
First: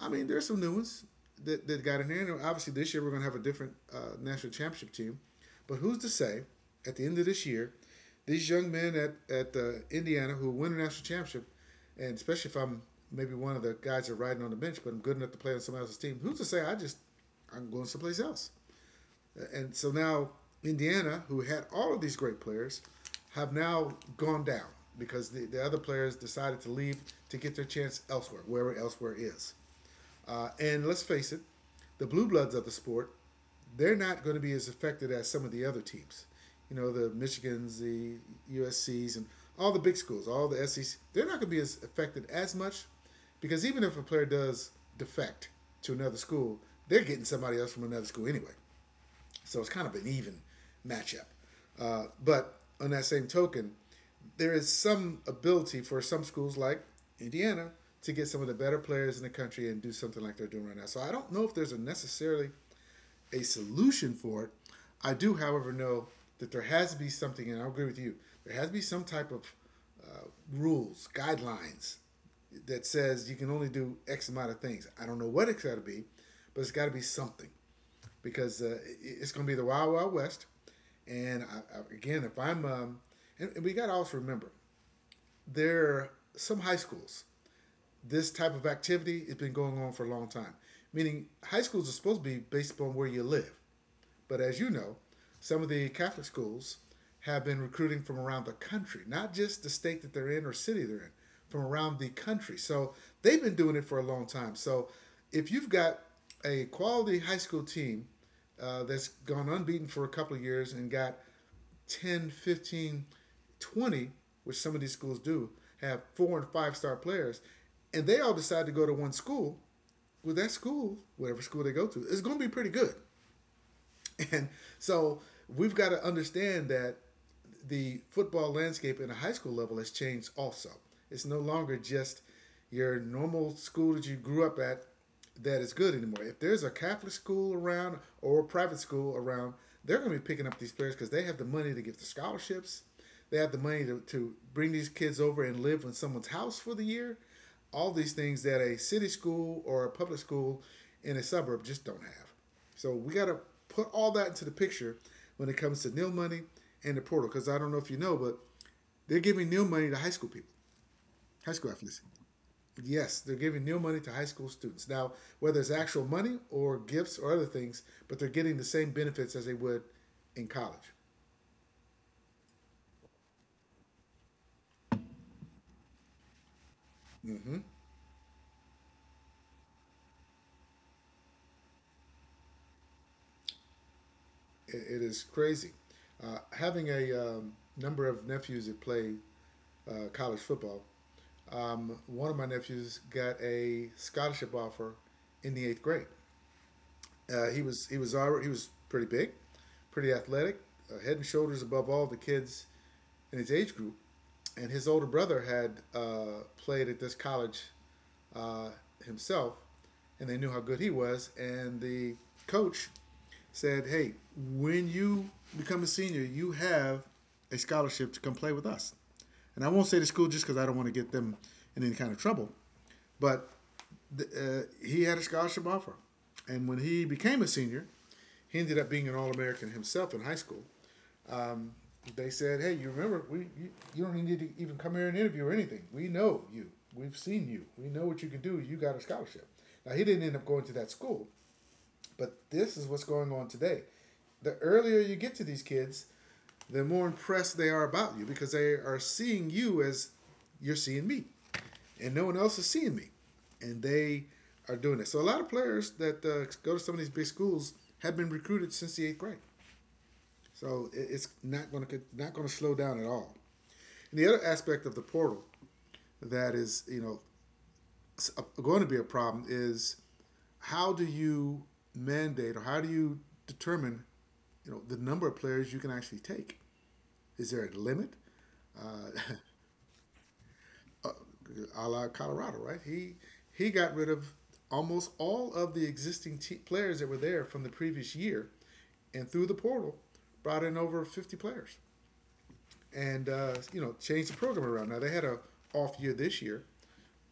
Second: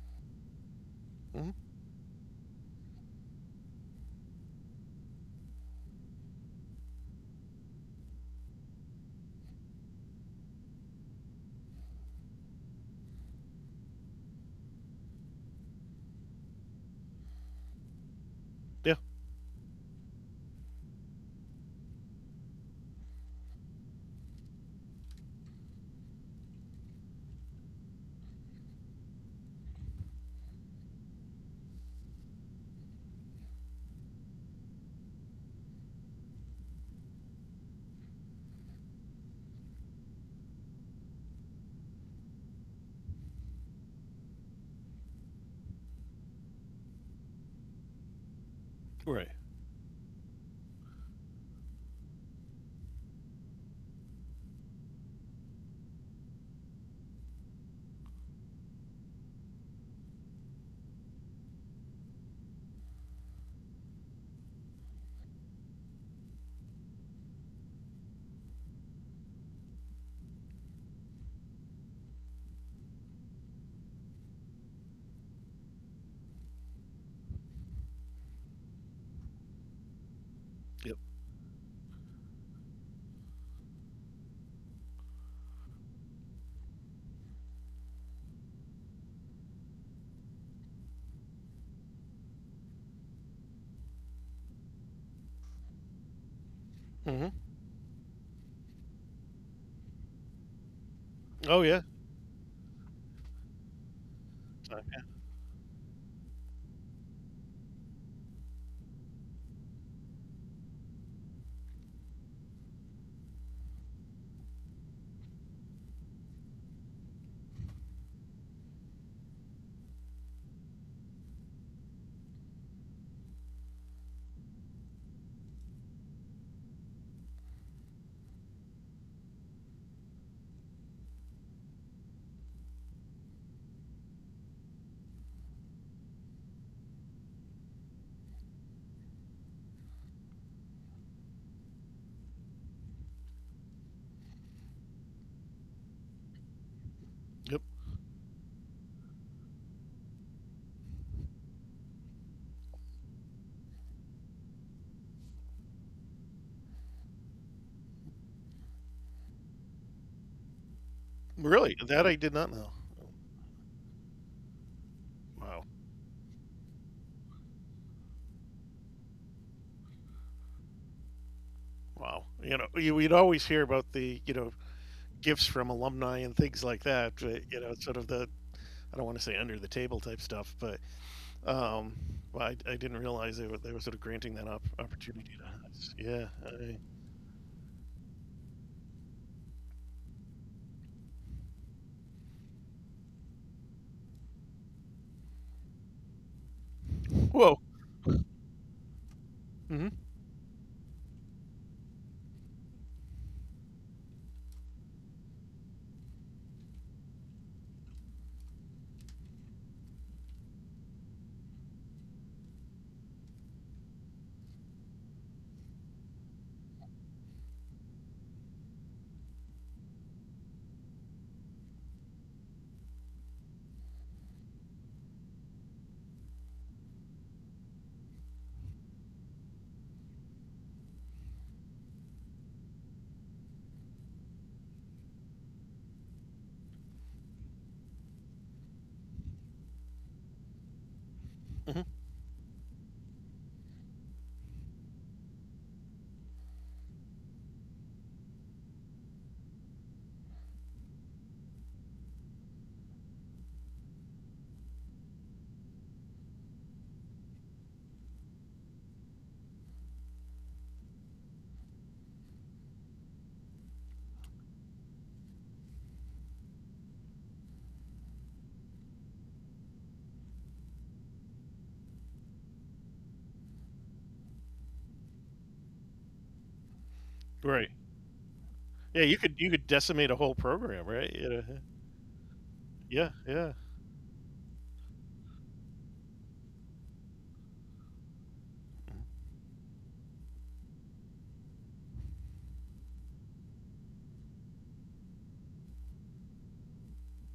I mean, there's some new ones hmm that got in here. And obviously, this year we're going to have a different national championship team. But who's to say, at the end of this year, these young men at Indiana who win a national championship, and especially if I'm maybe one of the guys that are riding on the bench, but I'm good enough to play on somebody else's team, who's to say I'm going someplace else? yeah. And so now Indiana, who had all of these great players, have now gone down because the other players decided to leave to get their chance elsewhere, wherever elsewhere is. And let's face it, the blue bloods of the sport, they're not going to be as affected as some of the other teams. You know, the Michigans, the USCs, and all the big schools, all the SECs, they're not going to be as affected as much because even if a player does defect to another school, they're getting somebody else from another school anyway. Right. So it's kind of an even matchup. But on that same token, there is some ability for some schools like Indiana to get some of the better players in the country and do something like they're doing right now. So I don't know if there's a necessarily a solution for it. I do, however, know that there has to be something, and I agree with you. There has to be some type of uh, rules, guidelines that says you can only do X amount of things. I don't know what it's got to be, but it's got to be something because it's going to be the Wild Wild West. Yep. And again, if I'm, and we got to also remember, there are some high schools, this type of activity has been going on for a long time. Meaning, high schools are supposed to be based upon where you live. But as you know, some of the Catholic schools Hmm. have been recruiting from around the country, not just the state that they're in or city they're in, Oh from yeah. around the country. So they've been doing it for a long time. So Yeah. if you've got a quality high school team that's gone unbeaten for a couple of years and got 10, 15, 20, which some of these schools do, have four and five star players, and they all decide to go to one school, well, that school, whatever school they go to, is going to be pretty good. And so we've got to understand that the football landscape at a high school level has changed also. It's no longer just your normal school that you grew up at that is good anymore. If there's a Catholic school around or a private school around, they're going to be picking up these players because they have the money to give the scholarships. They have the money to bring these kids over and live in someone's house for the year. Yep. All these things that a city school or a public school in a suburb just don't have. So we got to put all that into the picture when it comes to nil money and the portal. Because I don't know if you know, but they're giving nil money to high school people, high school Really, athletes. that I did not know. Yes, they're giving nil money to high school students. Now, whether Wow. it's actual money or gifts or other things, but they're getting the same benefits as they would in college. Wow. You know, we'd always hear about the gifts from alumni and things like that. But, you know, sort of the I don't want to say under the table type stuff, but um, well, I didn't realize they were sort of granting that It is opportunity to crazy. us. Yeah. I, Having a number of nephews that play college football, one of my nephews got a scholarship offer in the eighth grade. Whoa. He was already, he was pretty big, Hmm. pretty athletic, head and shoulders above all the kids in his age group. And his older brother had played at this college uh, himself, and they knew how good he was. And the coach said, "Hey, when you become a senior, you have a scholarship to come play with us." And I won't say the school just because I don't want to get them in any kind of trouble, but he had a scholarship offer. And when he became a senior, he ended up being an All American himself in high school. Um, they said, "Hey, you remember? We you, you don't need to even come here and interview or anything. We know you. We've seen you. We know what you can do. You got a scholarship." Now he didn't end up going to that school, Hmm. but this is what's going on today. The earlier you get to these kids, the more impressed they are about you because they are seeing you as you're seeing me and no one else is seeing me, and they are doing it. So a lot of players that go to some of these big schools have been recruited since the eighth grade. So it's not going to slow down at all. And the other aspect of the portal that is going to be a problem is how do you mandate or how do you determine the number of players you can actually take? Is there Right. a limit? Yeah, Uh, you could decimate a whole program, right? uh, You a la Colorado, right? yeah, He yeah. he got rid of almost all of the existing players that were there from the previous year, and through the portal, brought in over 50 players, and changed the program around. Now they had a off year this year,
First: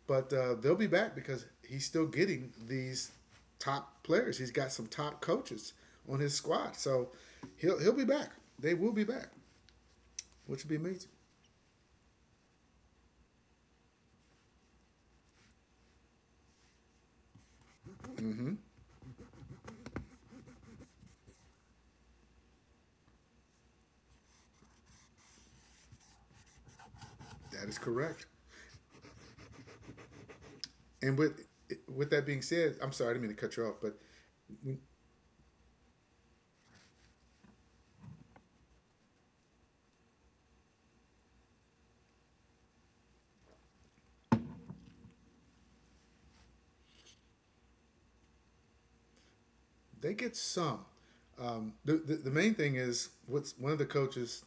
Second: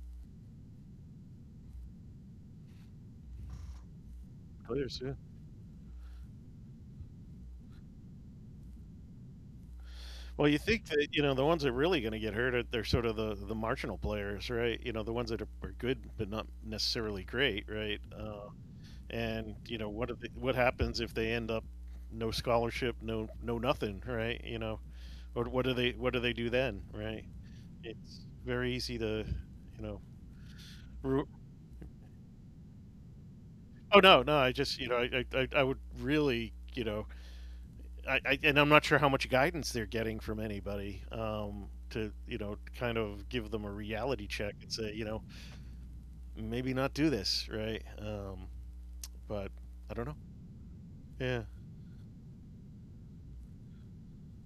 but they'll be back because he's still getting these top players. He's got some Players, yeah. top coaches on his squad, so he'll be back. They will be back, Well, you which would be think that amazing. The ones that are really going to get hurt are they're sort of the marginal players, right? You know, the ones that are good but not necessarily great, right? And you know what are the, what happens if they end up no scholarship, no no nothing, right? You know, or what do they do then, right? That is It's correct. very easy to, you know. And Ru- with that being said, I'm sorry, I didn't mean to cut you off, but oh no, no, I just I would really and I'm not sure how much guidance they're getting from anybody to, you know, kind of give them a reality check and say, you know, maybe not do this, right? But I don't they know. get some. Yeah. The main thing is what's one of the coaches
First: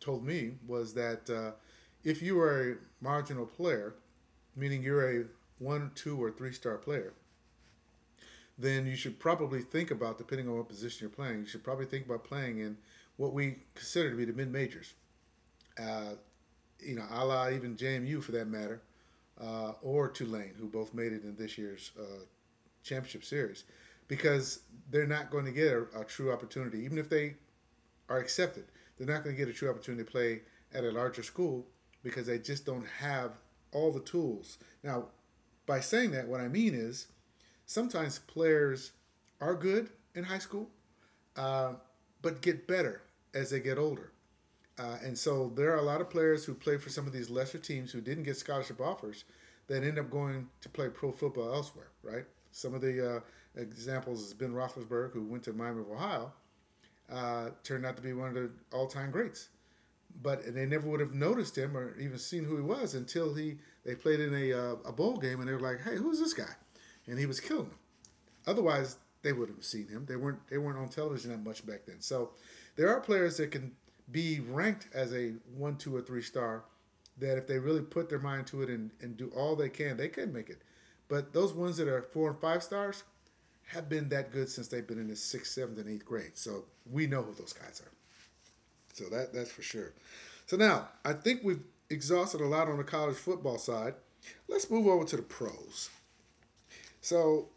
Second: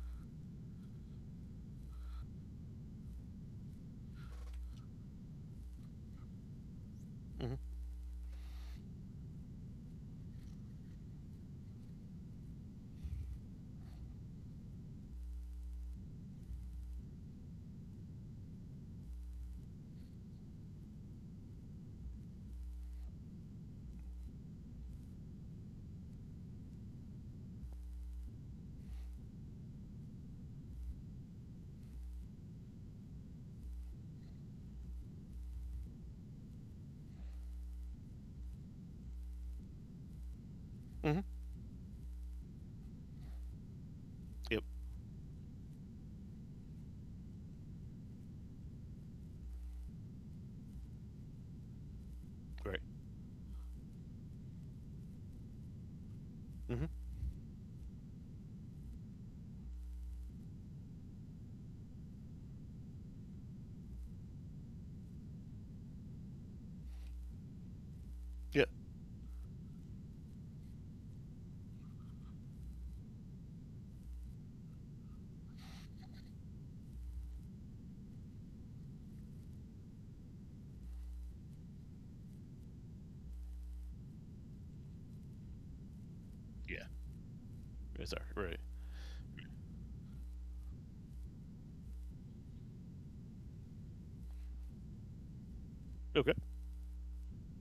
told me was that if you are a marginal player, meaning you're a one, two, or three-star player, Mm-hmm. then you should probably think about, depending on what position you're playing, you should probably think about playing in what we consider to be the mid majors. uh, a la even JMU for that matter, or Tulane, who both made it in this year's championship series, because they're not going to get a true opportunity, even if they are accepted. They're not going to get a true opportunity to play at a larger school because they just don't have all the tools. Now, by saying that, what I mean is sometimes players are good in high school, Mm-hmm. uh, but get better as they get older. Yep. And so there are a lot of players who play for some of these lesser teams who didn't get scholarship offers that end up going to play pro football elsewhere, right? Some Right. of the examples is Ben Roethlisberger, who went to Miami of Ohio, Mm-hmm. Turned out to be one of the all-time greats. But they never would have noticed him or even seen who he was until he they played in a bowl game and they were like, "Hey, who's this guy?" And he was killing them. Yeah. Otherwise, they would have seen him. They weren't on television that much back then. So there are players that can be ranked as a one, two, or three star that if they really put their mind to it and do all they can, they could make it. But those ones that are four and five stars have been that good since they've been in the sixth, seventh, and eighth grade. So Yeah. we know who those guys are. It's all right. Right. So that's for sure. So now I think we've exhausted a lot on the college football side. Let's move over to the pros. Okay. So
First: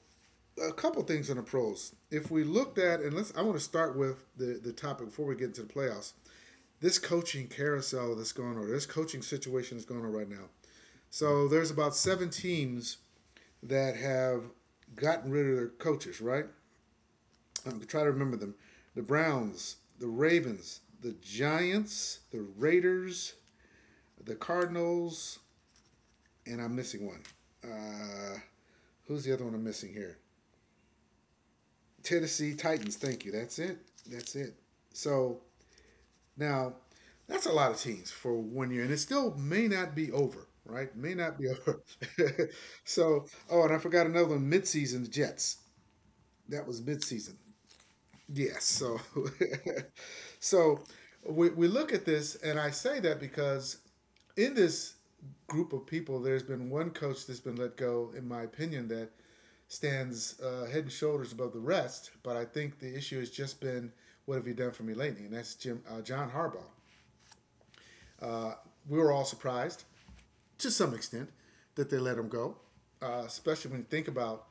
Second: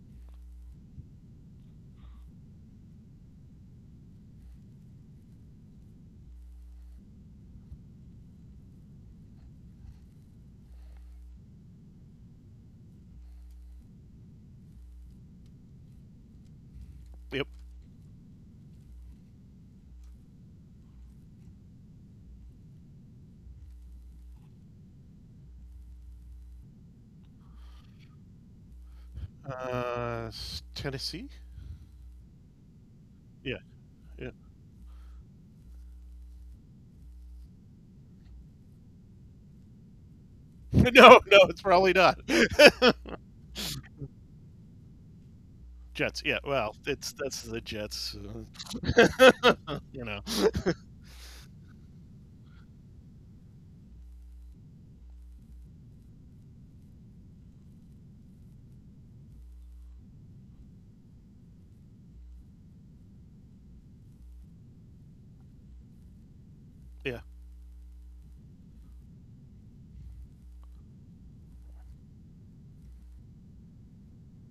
a couple things on the pros. If we looked at, and let's, I want to start with the topic before we get into the playoffs. This coaching carousel that's going on, this coaching situation that's going on right now. So there's about seven teams that have gotten rid of their coaches, right? Yep. I'm trying to remember them. The Browns, the Ravens, the Giants, the Raiders, the Cardinals, and I'm missing one. Uh, Who's the other one I'm missing here? Uh, Tennessee. Tennessee Titans. Thank you. Yeah. That's it. Yeah. That's it. So now, that's a lot of teams for one year, and it still may not be over, right? May no, not no, be it's over. probably not. So, oh, and I forgot another one, midseason the Jets. Jets. Yeah. That Well, was it's midseason. that's the Jets. Yes. So, you know. so we look at this, and I say that because in this group of people, there's been one coach that's been let go, in my opinion, that stands head and shoulders above the rest. But I think the issue has just been, what have you done for me lately? And that's Jim John Harbaugh. Yeah. We were all surprised to some extent that they let him go, especially when you think about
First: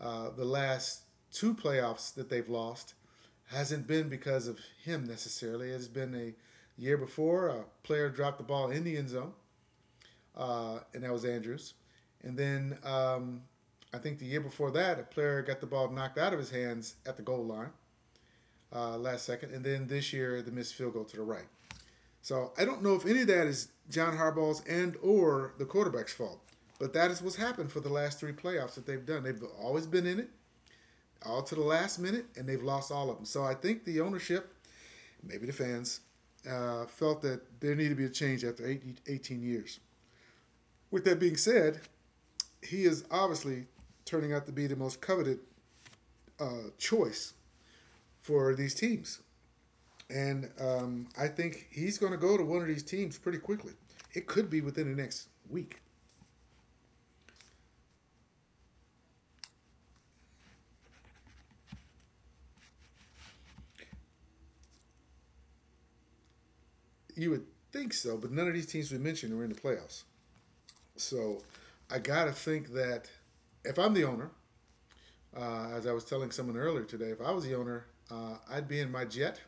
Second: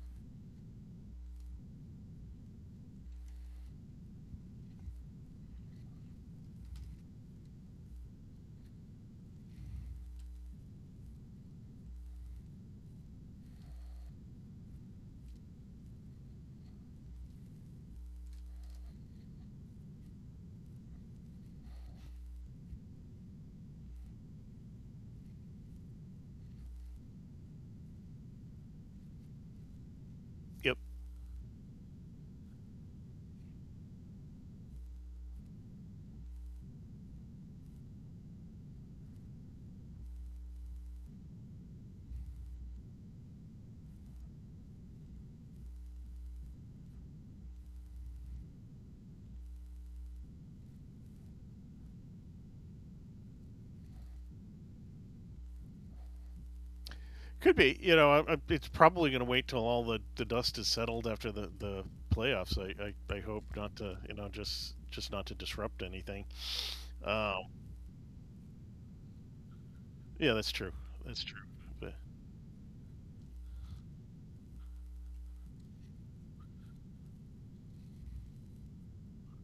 the last two playoffs that they've lost hasn't been because of him necessarily. It's been a year before a player dropped the ball in the end zone, and that was Andrews. And then I think the year before that, a player got the ball knocked out of his hands at the goal line last second. And then this year, the missed field goal to the right. So I don't know if any of that is John Harbaugh's and or the quarterback's fault, but that is what's happened for the last three playoffs that they've done. They've always been in it, Yep. all to the last minute, and they've lost all of them. So I think the ownership, maybe the fans, felt that there needed to be a change after 18 years. With that being said, he is obviously turning out to be the most coveted choice for these teams. And I think he's going to go to one of these teams pretty quickly. It could be within the next week. Could be. You know, it's probably going to wait till all the dust is settled after the playoffs. I hope not to, you know, just not to disrupt anything. You would Um, think so, but none of these teams we mentioned are in the playoffs. yeah, that's true. That's So true. But I got to think that if I'm the owner, as I was telling someone earlier today, if I was the owner, I'd be in my jet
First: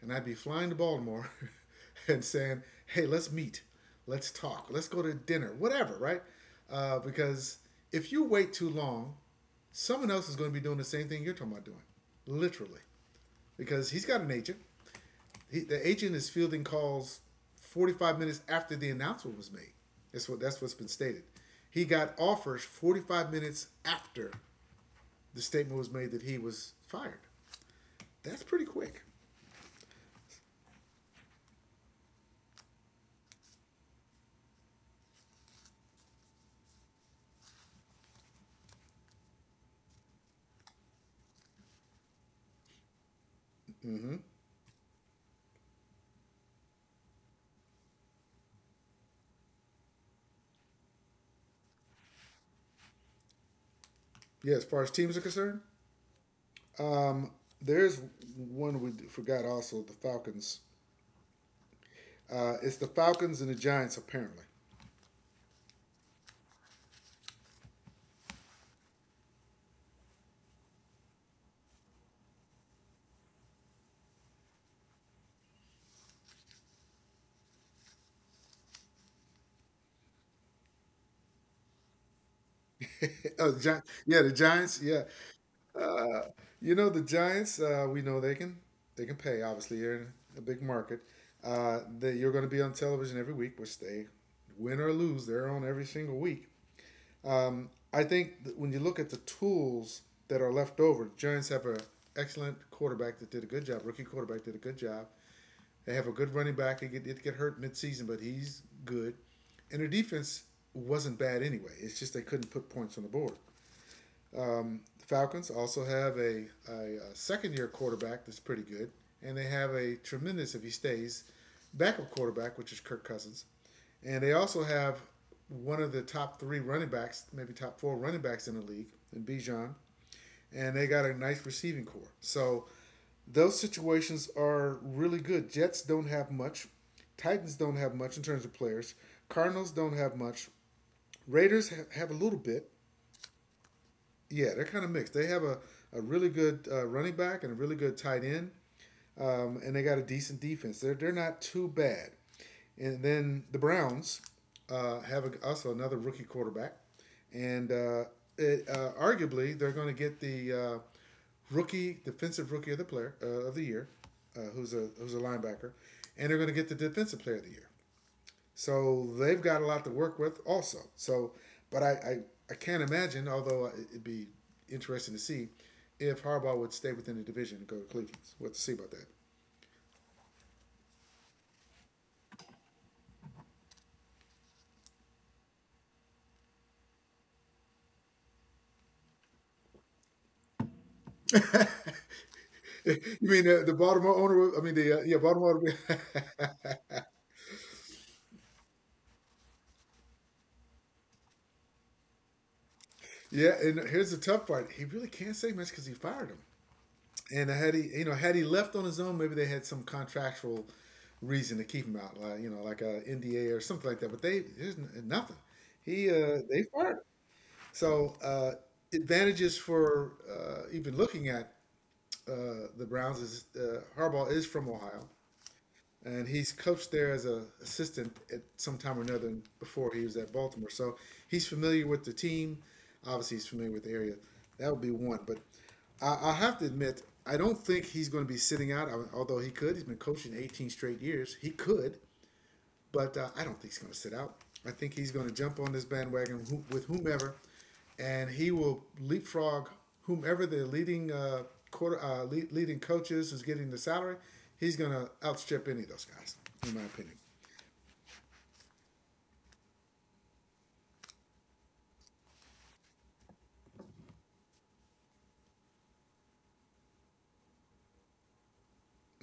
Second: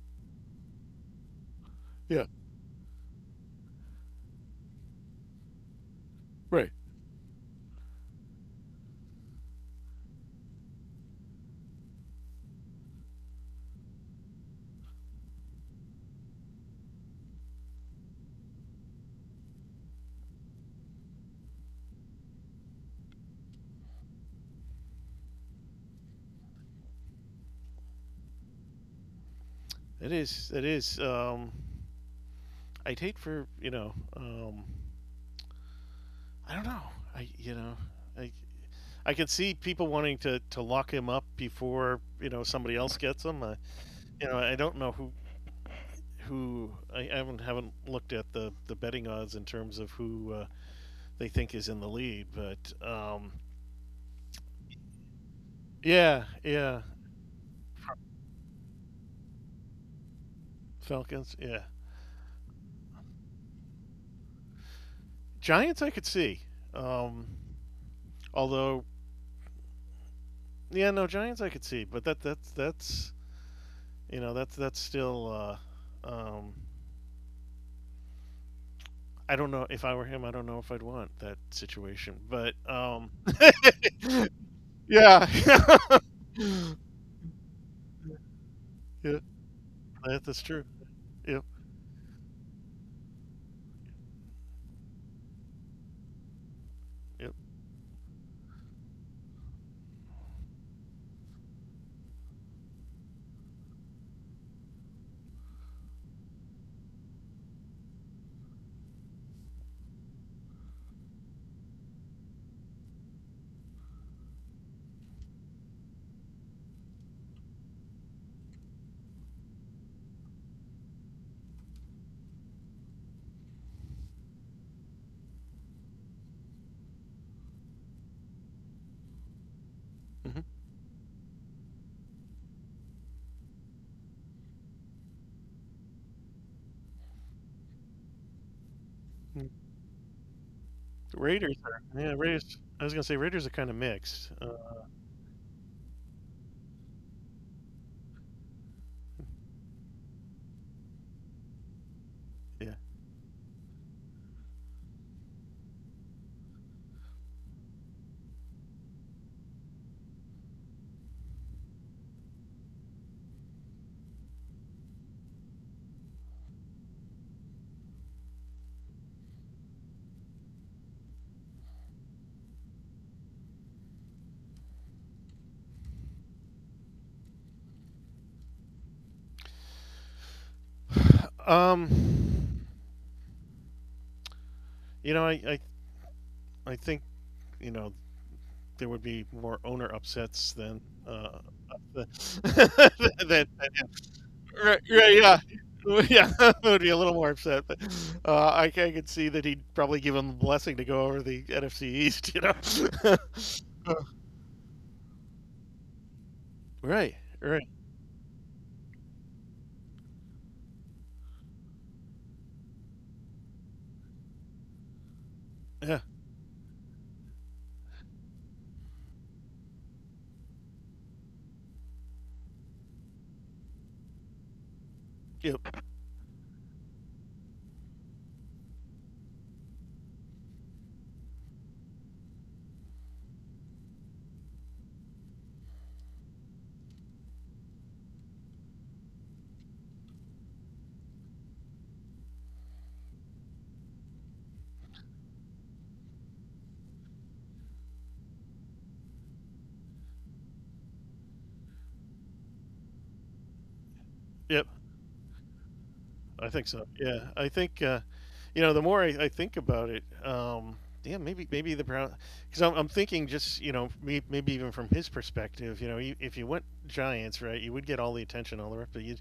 and I'd be flying to Baltimore and yeah, saying, hey, let's meet, let's talk, let's go to dinner, whatever, right? right. Because if you wait too long, someone else is going to be doing the same thing you're talking about doing, literally, because he's got an agent. The agent is fielding calls 45 minutes after the announcement was made. That's what's been stated. He got offers 45 minutes after the statement was made that he was fired. That's pretty quick. It is. It is. I'd hate for you know. I don't know. I you know. I I can see people wanting to lock him up before somebody else gets him. I don't know who I haven't looked at the betting odds in terms of who they think is in the lead. But Yeah, as far as teams are concerned, yeah, yeah, um, there's one we forgot also the Falcons. Falcons, yeah, It's the Falcons and the Giants apparently. Giants I could see. Um, although yeah, no Giants I could see, but that that's you know that's still. Um, I don't know if I were him. I don't know if I'd want that situation, but Oh, yeah, the Giants. Yeah, yeah, you know the Giants. We know they can yeah, pay. Obviously, they're in that, a that's big true. market. Yep, That you're going to be on television every week, which they win or lose, they're on every single week. yep. I think that when you look at the tools that are left over, the Giants have an excellent quarterback that did a good job. Rookie quarterback did a good job. They have a good running back. He did get hurt midseason, but he's good. And their defense wasn't bad anyway. It's just they couldn't put points on the board. The Falcons also have a second year quarterback that's pretty good, and they have a tremendous, if he stays, backup quarterback, which is Kirk Cousins. And they also have one of the top three running backs, maybe top four running backs in the league, in Bijan. Mm-hmm. And they got a nice receiving core. So those situations are really good. Jets don't have much. Titans don't have much in terms of players. Cardinals don't have much. Raiders Raiders are have yeah a little Raiders. bit. I was gonna say Raiders are kind of mixed. Yeah, they're kind of mixed. They have a really good running back and a really good tight end, and they got a decent defense. They're not too bad. Yeah. And then the Browns have also another rookie quarterback, and arguably they're going to get the rookie defensive rookie of the player of the year, who's a linebacker, and they're going to get the defensive player of the year. So they've got a lot to work with also. So, but I can't imagine, although it'd be interesting to see, if Harbaugh would stay within the division and go to Cleveland. We'll have to see about that. Um, you know I, I I think you know there would be more owner upsets than uh, You mean that. the Baltimore owner? I mean Right, the right, yeah, yeah. Baltimore. Well, yeah, I would be a little more upset, but I could see that he'd probably give him the blessing to go over the NFC East. You know, Yeah, and Uh, here's the tough part: he really can't say much because he fired him. right, And right, had he left on his own, maybe they had some contractual reason to keep him out, like a NDA or something like that. But they there's nothing. yeah, He they fired. Him. So advantages for even looking at the Browns is Harbaugh is from Ohio, yep, and he's coached there as an assistant at some time or another before he was at Baltimore. So he's familiar with the team. Obviously, he's familiar with the area. That would be one. But I have to admit, I don't think he's going to be sitting out. Although he could, he's been coaching 18 straight years. He could. But I don't think he's going to sit out. I think he's going to jump on this bandwagon with whomever, and he will leapfrog whomever the leading coaches is getting the salary. yep. He's going to outstrip any of those guys, I think in my so. opinion. Yeah, I think you know, the more I think about it, yeah, maybe maybe the Browns, because I'm thinking just may- maybe even from his perspective, you know, you, if you went Giants, right, you would get all the attention, all the rest, but you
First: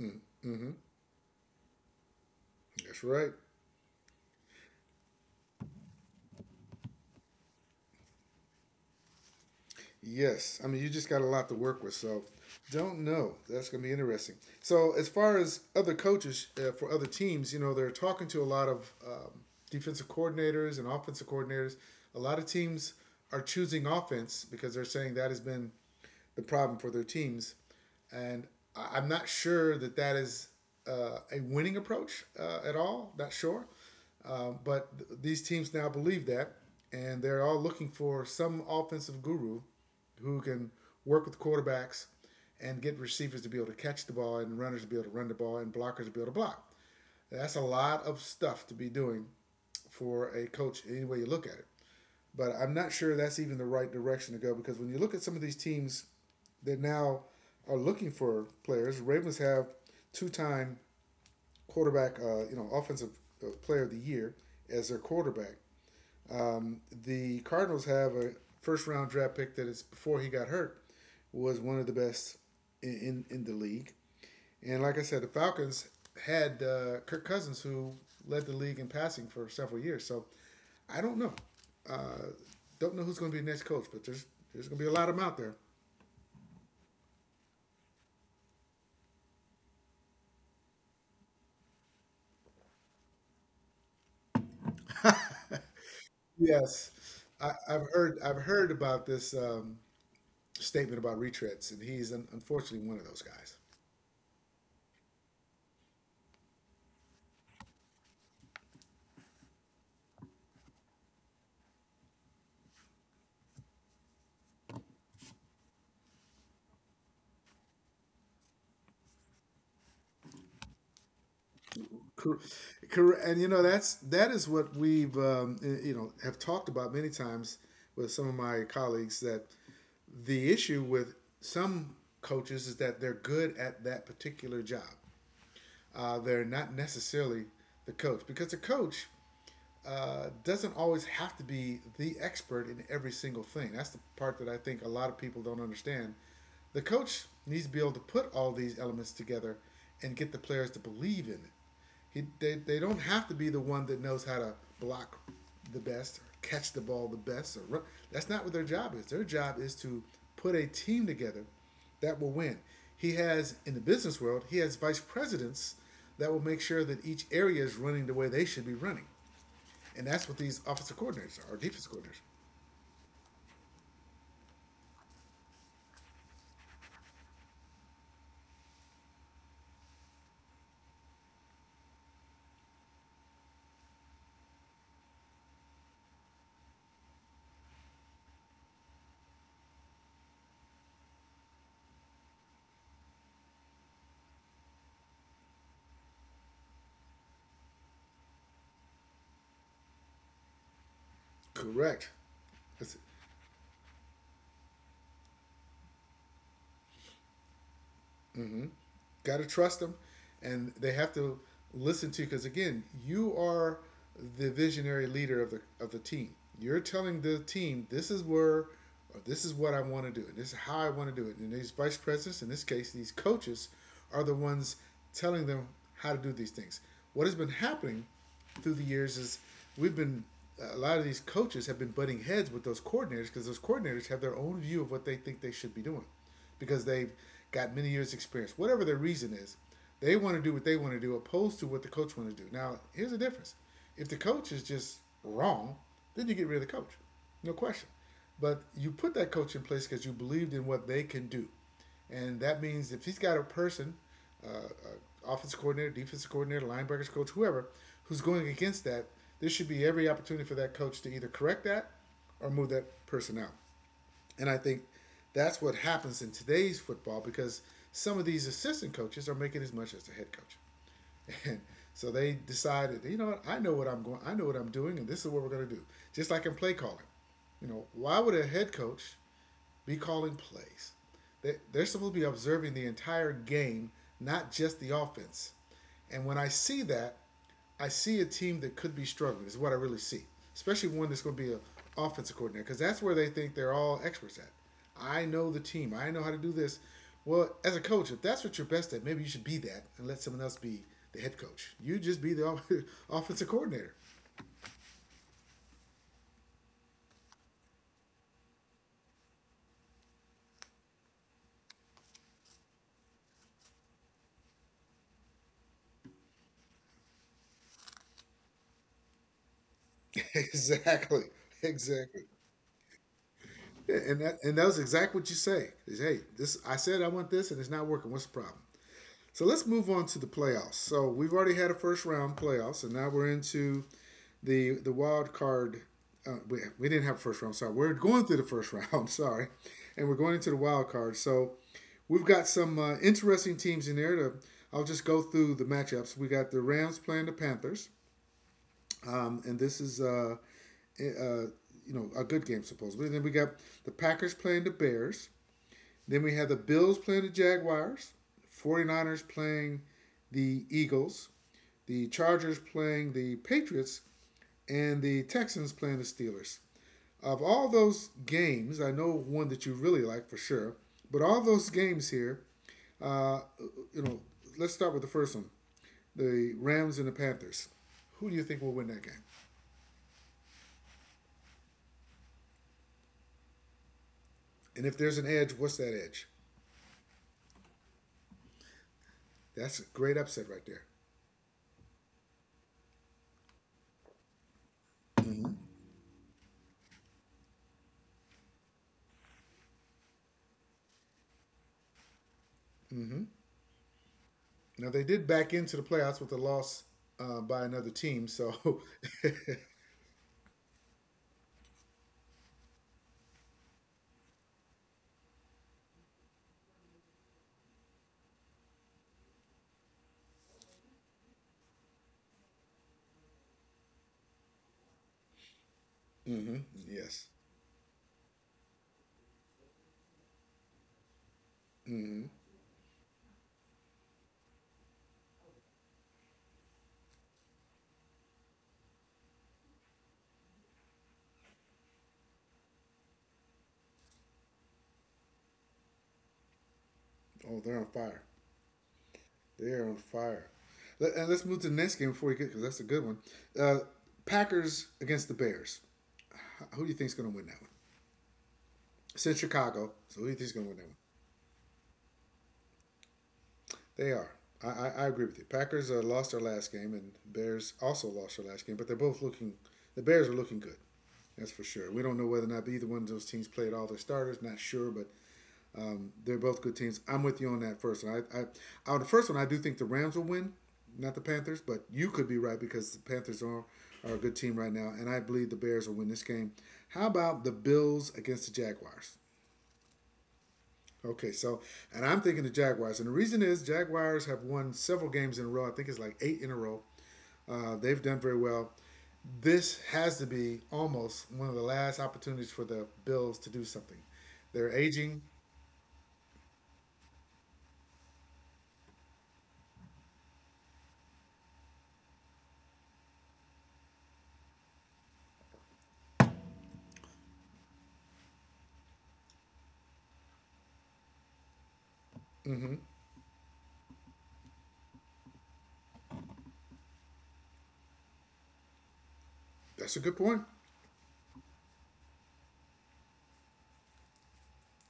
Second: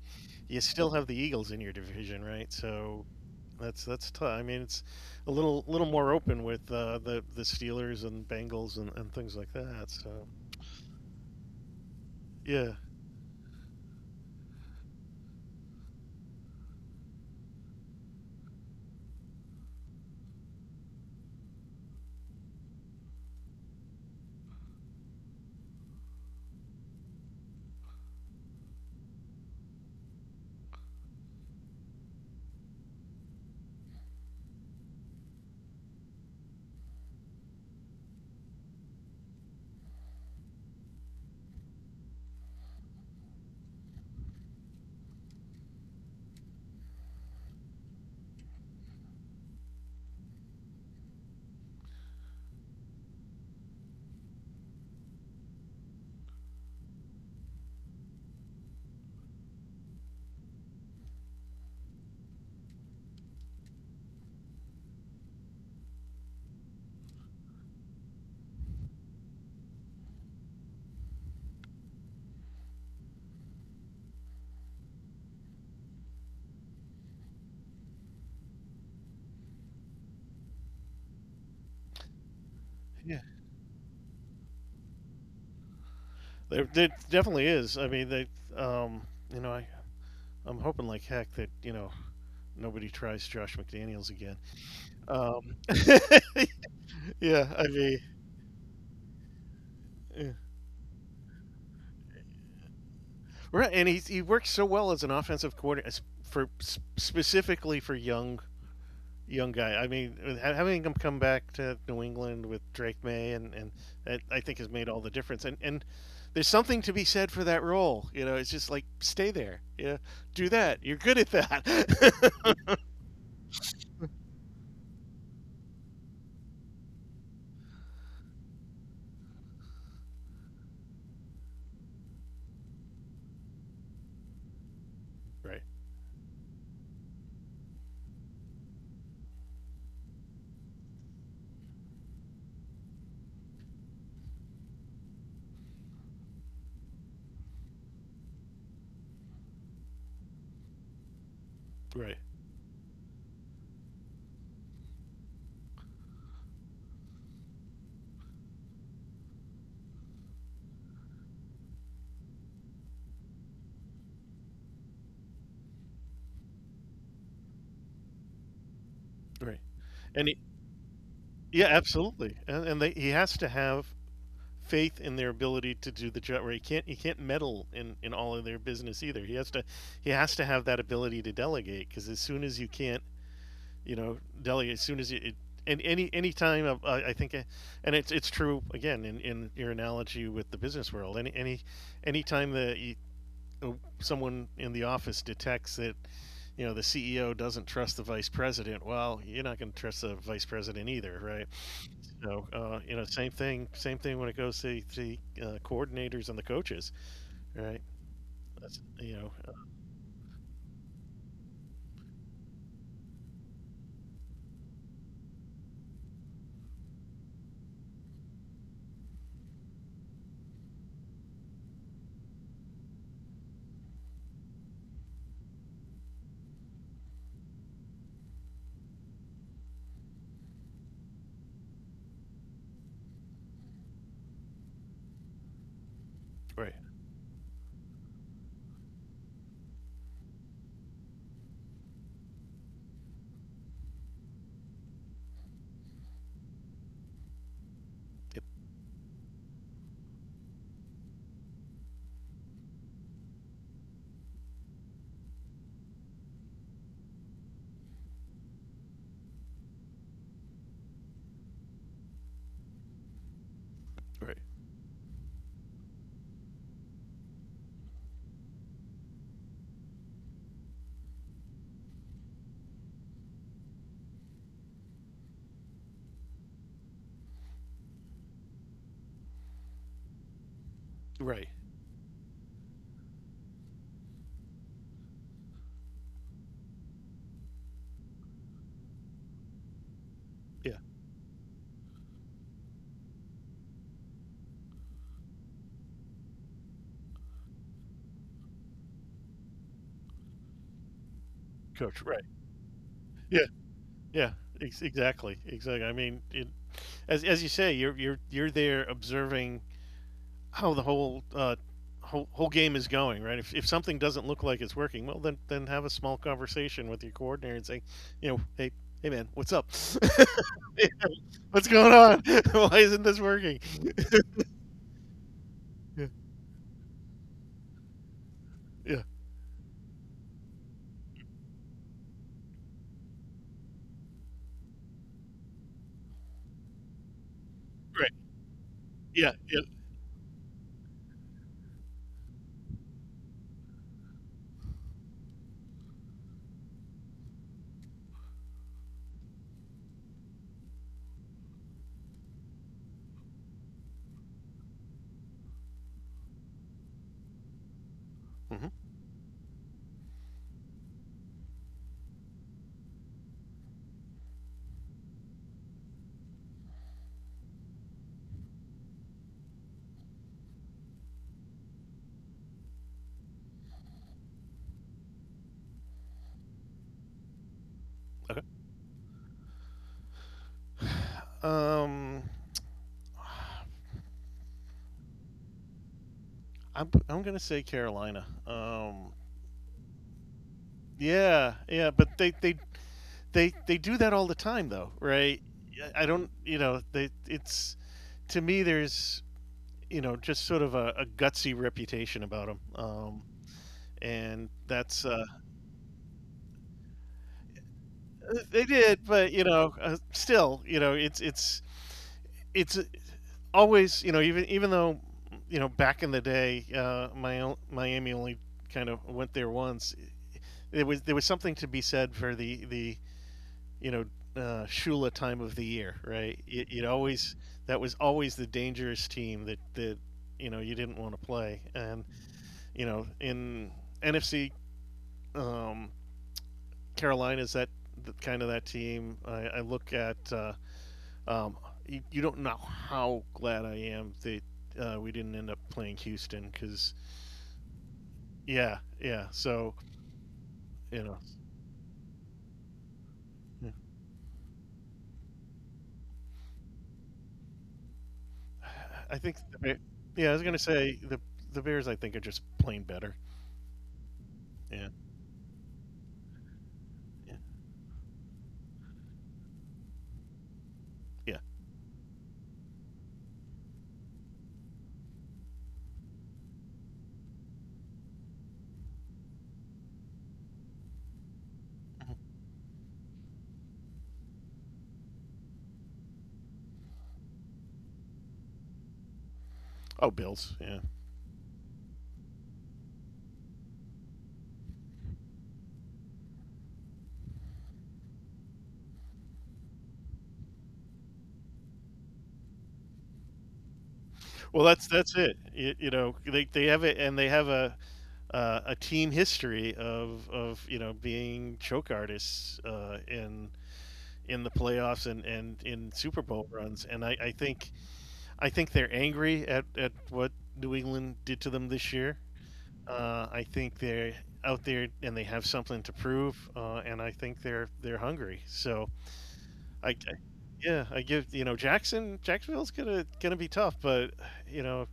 you still have the Eagles in your division, right? That's So right. That's tough. I mean, it's a little little more open with the Steelers and Bengals and things like that. So Yes, I mean you just got a lot to work with, so yeah, don't know. That's going to be interesting. So as far as other coaches for other teams, you know they're talking to a lot of defensive coordinators and offensive coordinators. A lot of teams are choosing offense because they're saying that has been the problem for their teams, and am not sure that that is a winning approach at all. Not sure. But these teams now believe that, and they're all looking for some offensive guru who can work with quarterbacks and get receivers to be able to catch the ball and runners to be able to run the ball and blockers to be able to block. That's a lot of stuff to be doing for a coach any way you look at it. But I'm not sure that's even the right direction to go because when you look at some of these teams that now are looking for players, Ravens have two-time quarterback, offensive player of the year as their quarterback. The Cardinals have a first round draft pick that is before he got hurt was one of the best in the league. And like I said, the Falcons had Kirk Cousins, who led the league in passing for several years. So I don't know. Uh, don't know who's yeah, going to be the next coach, but there's going to be a lot of them out there. there definitely is. I mean, they, um, you know, I'm hoping like heck that nobody tries Josh McDaniels again. Um, Yes, yeah, I mean, I've heard about this yeah. statement about retreads, and he's unfortunately one of those guys. Right, and he's, he works so well as an offensive coordinator for specifically for young young guy. I mean, having him come back to New England with Drake May and that I think has made all the difference. And there's something to be said for that role. You know, it's just like stay there. Yeah, do that. You're good at that. Correct. And you know that is what we've have talked about many times with some of my colleagues that the issue with some coaches is that they're good at that particular job. right, They're not necessarily the coach because the coach doesn't always have to be the expert in every single thing. That's the part that I think a lot of people don't understand. The coach needs to be able to put all these elements together and get the players to believe in it. right, They don't have to be the one that knows how to block the best or catch the ball the best or run. That's not what their job is. Their job is to put a team together that will win. He has in the business world, he has vice presidents that will make sure that each area is running the way they should be running. right. And And that's he, what these offensive coordinators are, yeah, defense coordinators. absolutely. He has to have faith in their ability to do the job. Where he can't meddle in all of their business either. He has to have that ability to delegate. Because as soon as you can't, you know, delegate, as soon as you, it, and any time of, and it's true again in your analogy with the business world. Any time that you, uh, someone in the office detects that the CEO doesn't trust the vice president, well, you're not going to trust the vice president either, right? Correct. Same thing when it goes to the coordinators and the coaches, right? That's Got to trust them, and they have to listen to because again, you are the visionary leader of the team. You're telling the team this is where, or this is what I want to do, and this is how I want to do it. And these vice presidents, in this case, these coaches, are the ones telling them how to do these things. What has been happening through the years is we've been a lot of these coaches have been butting heads with those coordinators because those coordinators have their own view of what they think they should be doing right, because they've got many years experience, whatever their reason is. They want to do what they want to do opposed to what the coach want to do. Now here's the difference: if the coach is just wrong, then you get rid of the coach. No question. yep, But you put that coach in place because you believed in what they can do, and that means if he's got a person, offensive coordinator, defensive coordinator, linebackers coach, whoever, who's going against that, there should be every opportunity for that coach to either correct that or move that person out. right, And I think that's what happens in today's football because some of these assistant coaches are making as much as the head coach. And so they decided, you know what, I know what I'm doing, and this is what we're gonna do. Just like in play calling. You know, why would a head coach be calling plays. right, They're supposed to be observing the entire game, not just the offense. And when I see that, I see a team that could be struggling. Is what I really see, yeah, especially one that's going to be an offensive coordinator, because that's where they think they're all experts at. I know the team. I know how to do this. Well, as a coach, if that's what you're best at, maybe you should be that and let someone else be the head coach. coach, You right, just be the yeah, offensive coordinator. yeah, exactly, exactly. I mean, it, as you say, you're there observing how the whole whole game is going, right? If something doesn't look like it's working, well, then have a small conversation with your coordinator and say, you know, hey, man, what's up? Exactly. What's going on? Exactly. Why isn't this working? And that was exactly what you say. Is, Yeah, hey, this I said I want this, and it's not working. What's the problem? yeah, right. So let's move on to the playoffs. So we've already had a first round playoffs, and now we're into the wild card. We didn't have a first round. Sorry, we're going through the first round. Yeah, Sorry, yeah. and we're going into the wild card. So we've got some interesting teams in there. To I'll just go through the matchups. We got the Rams playing the Panthers, and this is eh, uh, a good game supposedly. And then we got the Packers playing the Bears. Then we have the Bills playing the Jaguars, Mm-hmm. 49ers playing the Eagles, the Chargers playing the Patriots, and the Texans playing the Steelers. Of all those games, I know one that you really like for sure, but all those games here, uh, you know, let's start with the first one, the Rams and the Panthers. Who do Okay. you think will win that game? Um, And if there's an edge, what's that edge? I'm gonna say Carolina. That's a great upset right there. Yeah, yeah, but they do that all the time though, right? I don't, you know, they it's to me there's just sort of a gutsy reputation about them. And Now that's they did back into the playoffs with a loss by another team. they So did, but you know, still, you know, it's always, you know, even even though back in the day, my Miami only kind of went there once. It was there was something to be said for the you know Shula time of the year, right? It yes, always that was always the dangerous team that that you didn't want to play, and in NFC um, Carolina's that the, kind of that team. I look at um, you, you don't know how glad I am that we didn't end up playing Houston because oh, they're on fire. yeah yeah so They're on fire. you know. Let's move to the next game before we get because that's a good one. Yeah. Uh, Packers against the Bears. Who do you think is going to win that one? I It's think, in Chicago, so yeah, who I do you was think is gonna going to win that say one? The Bears. I think are just plain better. They are. I, Yeah, I agree with you. Packers lost their last game, and yeah, Bears also lost their last game. But they're both looking. The Bears are looking good. yeah. That's for sure. We don't know whether or not either one of those teams played all their starters. Not sure, but they're both good teams. I'm with you on that first one. On the first one, I do think the Rams will win, not the Panthers, but you Mhm. could be right because the Panthers are a good team right now, and I believe the Bears will win this game. How about the Bills against the Jaguars? Oh, Bills. Yeah. Okay, so, and I'm thinking the Jaguars. And the reason is Jaguars have won several games in a row. I think it's like eight in a row. They've done very well. This has to be almost one of the last opportunities for the Bills to do something. Well, They're that's aging. it. You know, they have it, and they have a team history of being choke artists in the playoffs and in Super Bowl runs. And I think they're angry at what New England did to them this year. Hmm. I think they're out there and they have something to prove, and I think they're hungry. So I, I- That's a good point. yeah, I give, Jacksonville's gonna be tough, but you know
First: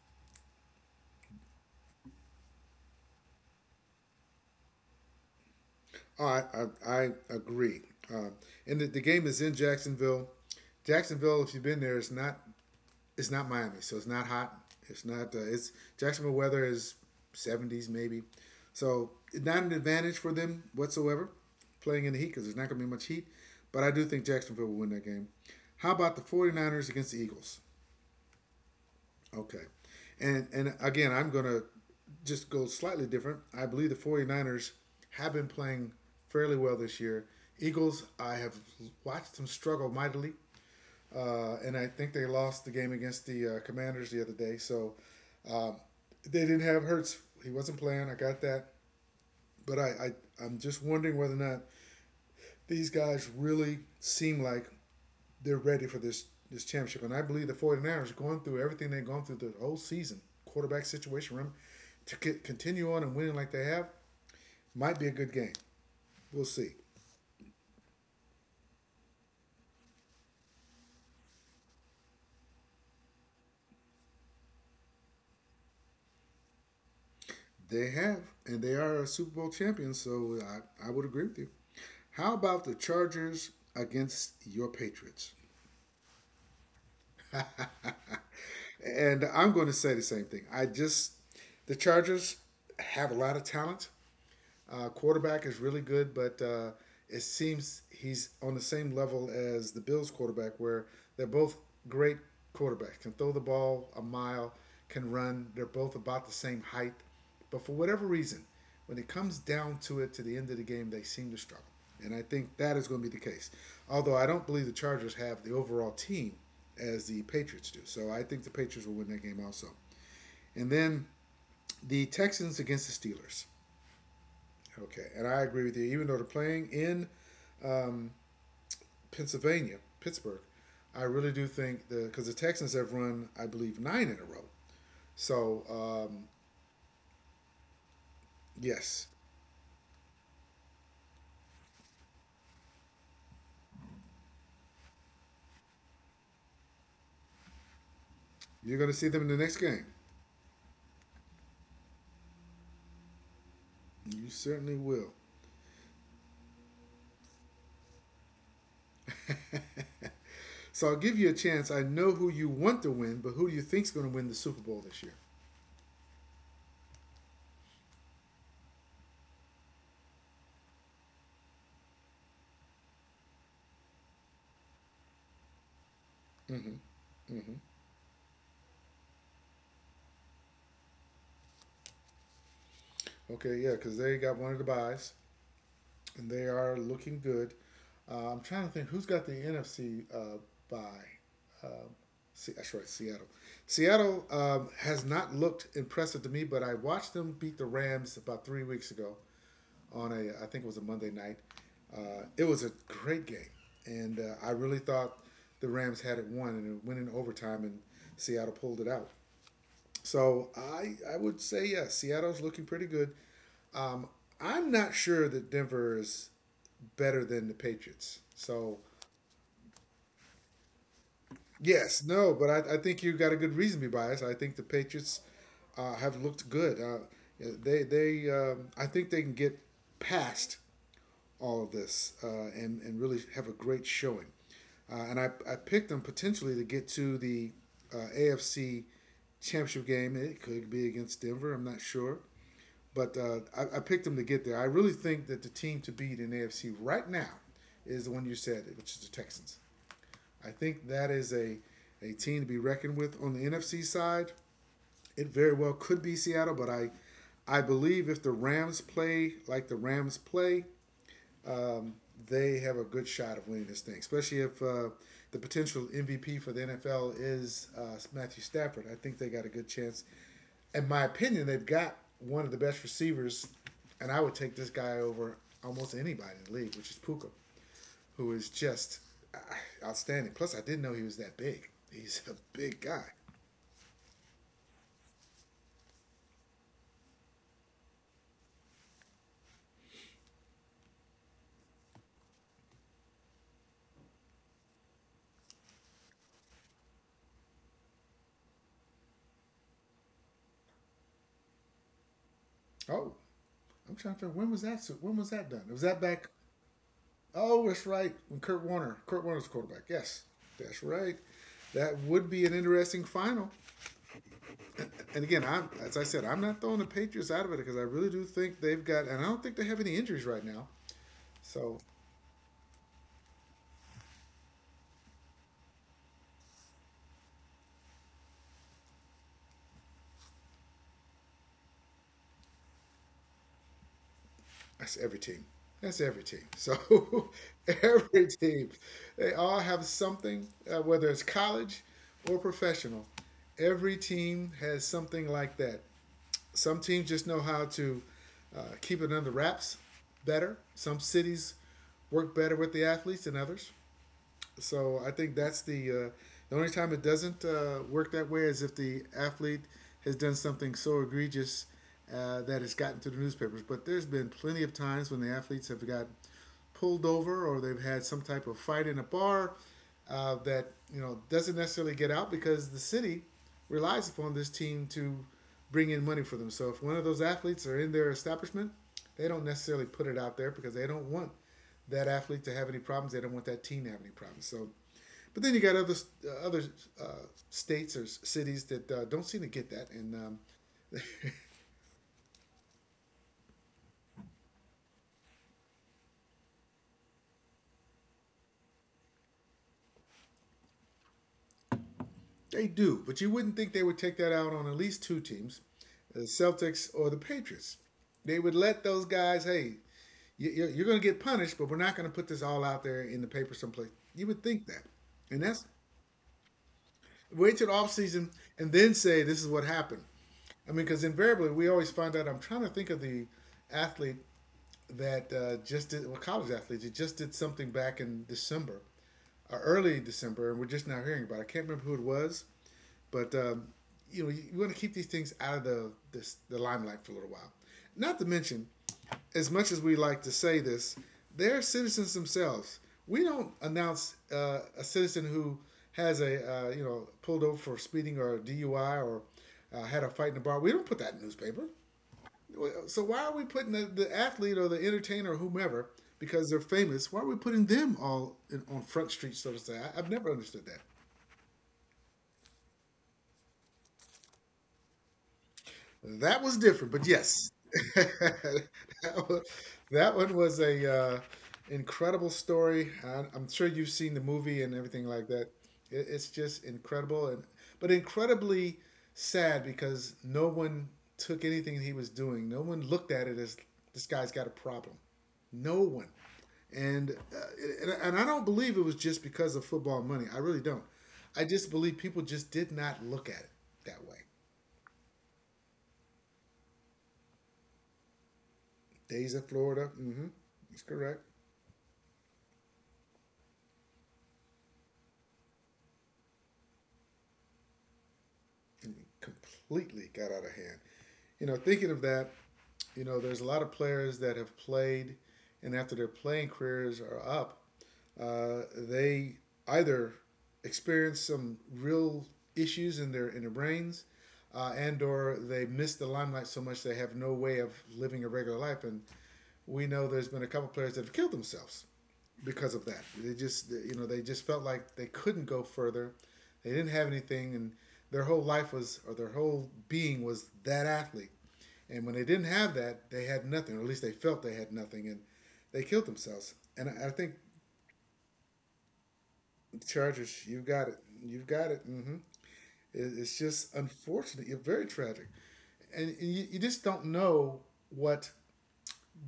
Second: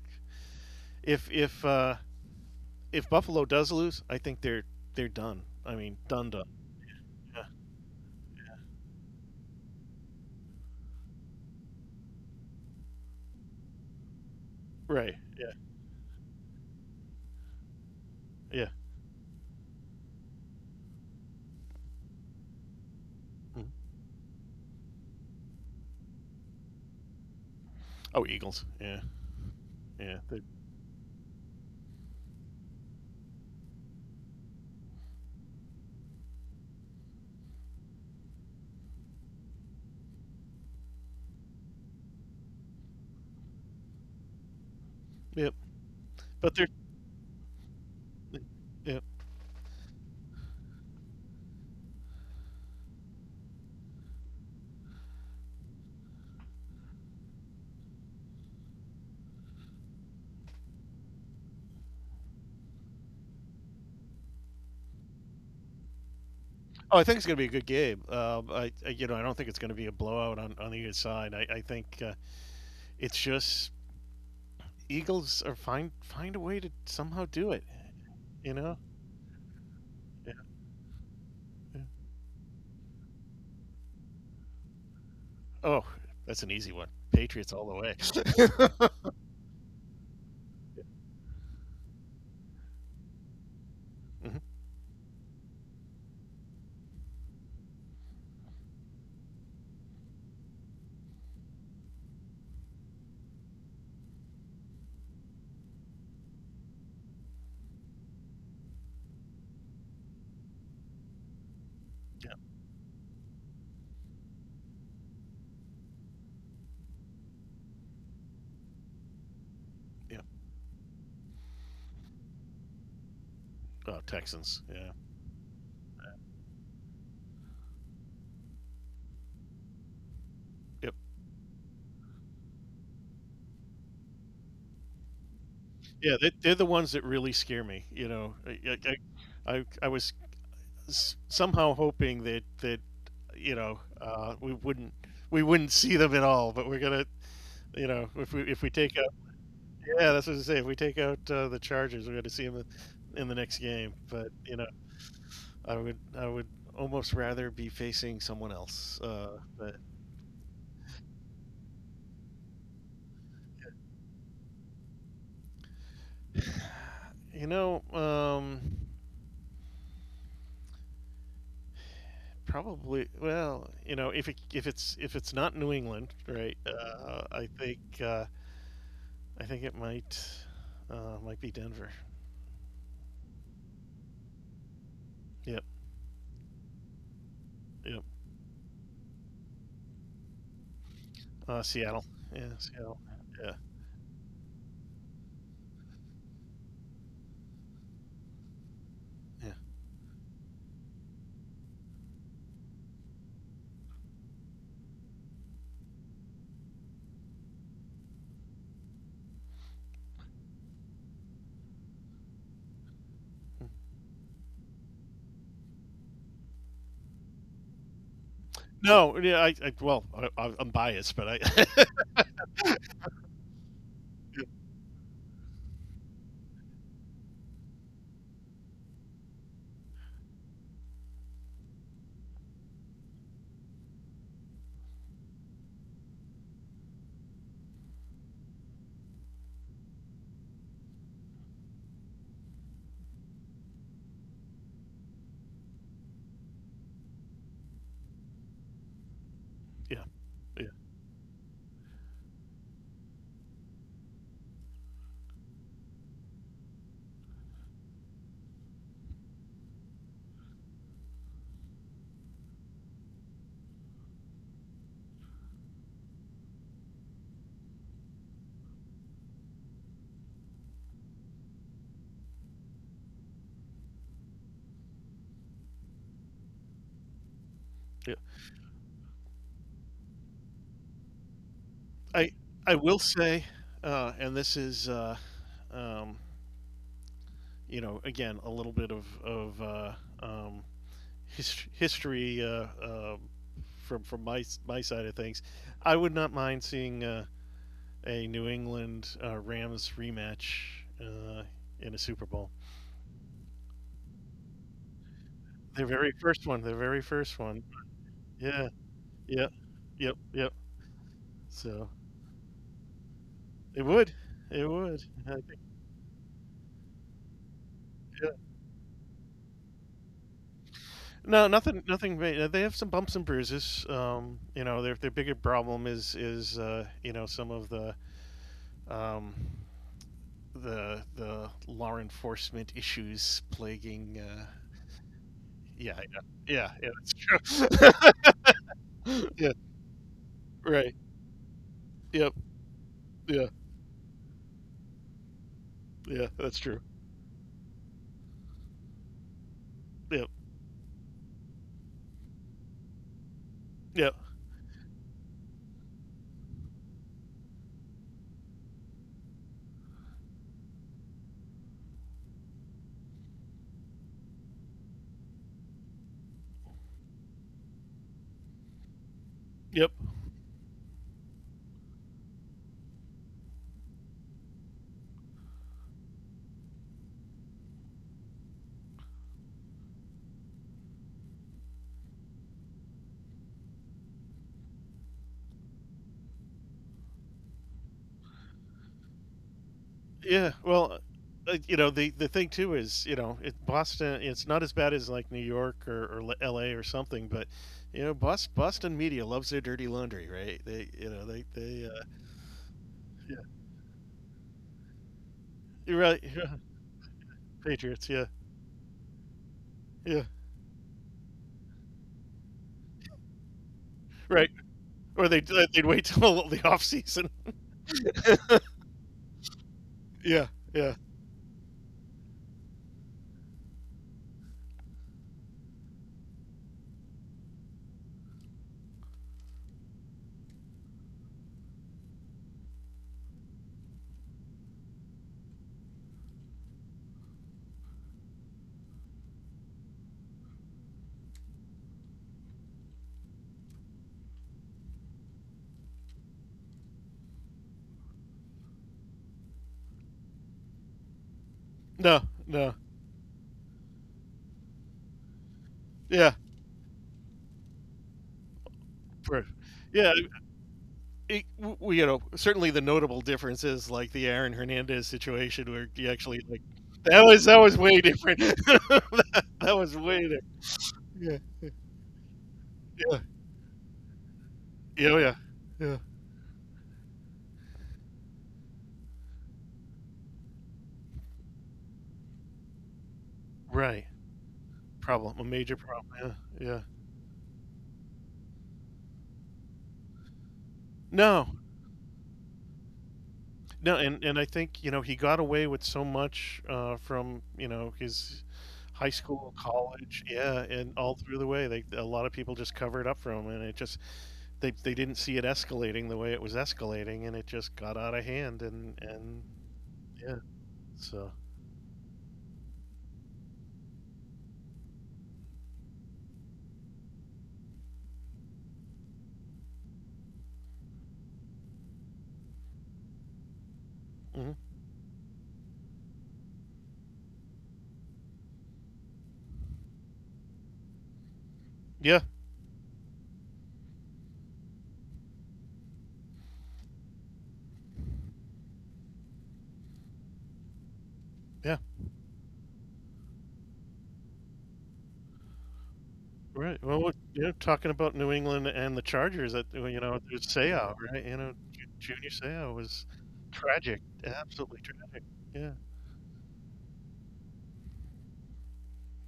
if if uh, if Buffalo does lose, I think they're done. I mean Oh, done I done. I, I Yeah, agree. Uh, and the game is in Jacksonville. Jacksonville, if you've been there, it's not Miami, so it's not hot. It's right. not Yeah. it's Jacksonville weather is 70s maybe, Yeah. so not an advantage for them whatsoever playing in the heat because there's not going to be much heat. Mhm. But I do think Jacksonville will win that game. How about the Forty Niners against the Eagles? Oh, Eagles. Yeah. Okay. Yeah. They, And again, I'm going to just go slightly different. I believe the 49ers have been playing fairly well this year. Eagles, I have watched them struggle mightily. And I think they lost the game against the Commanders the other day. So yep. um, they But didn't they're. have Hurts. He wasn't playing. I got that. Yeah. But I'm just wondering whether or not these guys really seem like they're ready for this championship. And I believe the 49ers are going through everything they've gone through the whole season, quarterback situation, room, to continue on and winning like they have, might be a good game. We'll see. Oh, I think it's going to be a good game. I don't think it's going to be a blowout on either side. I think it's just Eagles are find a way to somehow do it. They have, You and they know. are a Super Bowl champion, Yeah, so I would agree with you. yeah. How about the Chargers against your Patriots? Oh, that's an easy one. Patriots all the way. And I'm going to say the same thing. I just, the Chargers have a lot of talent. Hmm. Quarterback is really good, but it seems he's on the same level as the Bills quarterback, where they're both great quarterbacks. Can throw the ball a mile, can run. They're both about the same height, but for whatever reason, when it comes down to it, to the end of the game, they seem to struggle. And I Yeah, think that is going to be the case. Although I don't believe the Chargers have the overall team as the Patriots do. So I think the Patriots will win that game also. yeah. And then the Texans against the Steelers. Oh, Texans. Yeah, Okay, and I agree with you. Even though they're playing in um, Pennsylvania, Pittsburgh, yep. I really do think the because the Texans have run, I believe, nine in a row. So Yeah, they're the ones that really scare me. Yes, I was somehow hoping that that we wouldn't, see them at all, but we're gonna. If we you're going take to see out. them in the next game. Yeah, that's what I was gonna say. If we take out the Chargers, we're going to see them in the next game. But You you know. certainly will. I would almost rather be facing someone else. But So I'll give you a chance. I know who you want to win, but who do you think's going to win the Super Bowl this year? you know, um, probably, well, if it's not New England, right? I think it might, might be Denver. Okay, yeah, because they got one of the buys, Yep, and they are looking good. yep. I'm trying to think who's got the NFC by. Uh, Seattle. Yeah, that's right, Seattle. Seattle. Yeah, Seattle has not looked impressive to me, but I watched them beat the Rams about 3 weeks ago yeah. on a, I think it was a Monday night. It was a great game, and I really thought the Rams had it won, and it went in overtime, and Seattle pulled it out. So I would say yes, yeah, Seattle's looking pretty good. Um, I'm not sure that Denver is better than the Patriots. So No, yeah. I well, I'm biased, but I yes, no, but I think you got a good reason to be biased. I yeah, think the Patriots have looked good. They I think they can get past all of this and really have a great showing. I picked them potentially to get to the AFC championship game. It could be against Denver. I'm not sure. But I picked them to get there. I really think that the team to beat in AFC right now is the one you said, which is the Texans. I yeah, think that is a team to be reckoned with on the NFC side. It very well could be Seattle, but I believe if the Rams play like the Rams play, um, they have a good shot of winning this thing, especially if the potential MVP for the NFL is Matthew Stafford. I think they got a good chance. In my opinion, they've got one of the best receivers, and I would take this guy over almost anybody in the league, which is Puka, yeah. who is just uh, outstanding. Plus, I didn't know he was that big. He's I a I big will guy. say, and this is. Um, again, a little bit of um, history, from my side of things. I would not mind seeing a New England, Rams rematch, uh, in a Super Bowl. Oh, I'm trying to figure when was that? When was that done? Was Their that very back? first one. Their very first one. Oh, that's right. When Kurt Yeah. Warner, Kurt Warner's Yeah. quarterback. Yep. Yes, Yep. that's right. So That would be an interesting final. it would. It would. And I again, think. I'm as I said, I'm not throwing the Patriots out of it because I really do Yeah. think they've got, and I don't think they have any injuries right now. No, So nothing. Nothing. They have some bumps and bruises. Their bigger problem is some of the, um, the law enforcement issues plaguing. That's every team. Yeah, That's every team. yeah, So yeah, yeah, that's every team, true. they Yeah, all have something, right. whether it's college Yep. or professional. Yeah. Every team has something like that. Yeah, that's true. Some teams just know how to keep it under wraps Yep. better. Some cities work better with the athletes than others. Yep. So I think that's the only time it doesn't work that way is if the athlete has done something so egregious that it's gotten to the newspapers. But there's been plenty of times when the athletes have got pulled over or they've had some type of fight in a bar Yep. That you know doesn't necessarily get out because the city relies upon this team to bring in money for them. So if one of those athletes are in their establishment, they don't necessarily put it out there because they don't want that athlete to have any problems. They don't want that team to have any problems. So, but then you got other uh, states or cities that don't seem to get that, and Yeah. Well, the thing too is, it, Boston. It's not as bad as like New York, or L.A. or something, but Boston media loves their dirty laundry, right? They. They do. But you yeah, wouldn't think they would take that out on at least two teams, you're the right, yeah. Celtics or the Patriots. Patriots, yeah. They would let those guys, hey, Yeah, are going to get punished, but we're not going to put this all out there in the paper someplace. You would right. think that, Or and that's they'd wait till the off season. wait till the off season and then say this is what happened. Yeah, I mean, yeah. because invariably we always find out. I'm trying to think of the athlete that just did well, college athletes. It just did something back in December, early December, and we're just now hearing about it. I can't remember who it was, but you know you want to keep these things out of the limelight for a little while. Not to mention, as much as we like to say this, they're citizens themselves. We don't announce a citizen who has a you know pulled over for speeding or a DUI or had a fight in a bar. We don't put that in the newspaper. No, no. So why are we putting the athlete or the entertainer or whomever Yeah, because they're famous? Why are we putting them all in, on Front Street, for so to say? I've yeah, never understood that. W certainly the notable difference is, like, the Aaron Hernandez situation where he actually, That was like, different, but yes, that was way different. that one, that was that way one di. was a Yeah, yeah, incredible story. yeah. I'm sure you've seen the movie and everything Yeah, oh, like yeah. that. Yeah. It's just incredible, and but incredibly sad because no one took anything he was doing. No one looked at it as this Right. guy's got a problem. Problem. A major No one. problem. Yeah, yeah. And, and I don't believe it was just because of football money. I really don't. I No. just believe people just did not look at it No, that way. and I think he got away with so much, from, his high Days in school, Florida. college, Mm-hmm. yeah, That's and all correct. through the way. They, a lot of people just covered up for him, and it just, they didn't see it escalating the way it was escalating, and it just got out of hand. And And completely got yeah, out of hand. so You know, thinking of that, you know, there's a lot of players that have played, and after their playing careers are up, they either experience some real issues in their brains, mhm. And or they miss the limelight so much they have no way of living a regular life. And we know there's been a couple players that have killed themselves Yeah, because of that. They just you know they just felt like they couldn't go further. They didn't have anything, and their whole life was or their whole being was that athlete. yeah, And when they didn't have that, they had nothing, or at least they felt they had nothing, and they killed themselves. right. And Well, think talking about New England and the Chargers, that, Chargers, there's you've got Seau, it. right? You've got it. Mm-hmm. Junior Seau was It's just tragic, unfortunate. You're absolutely very tragic. tragic, Yeah, and you just don't know what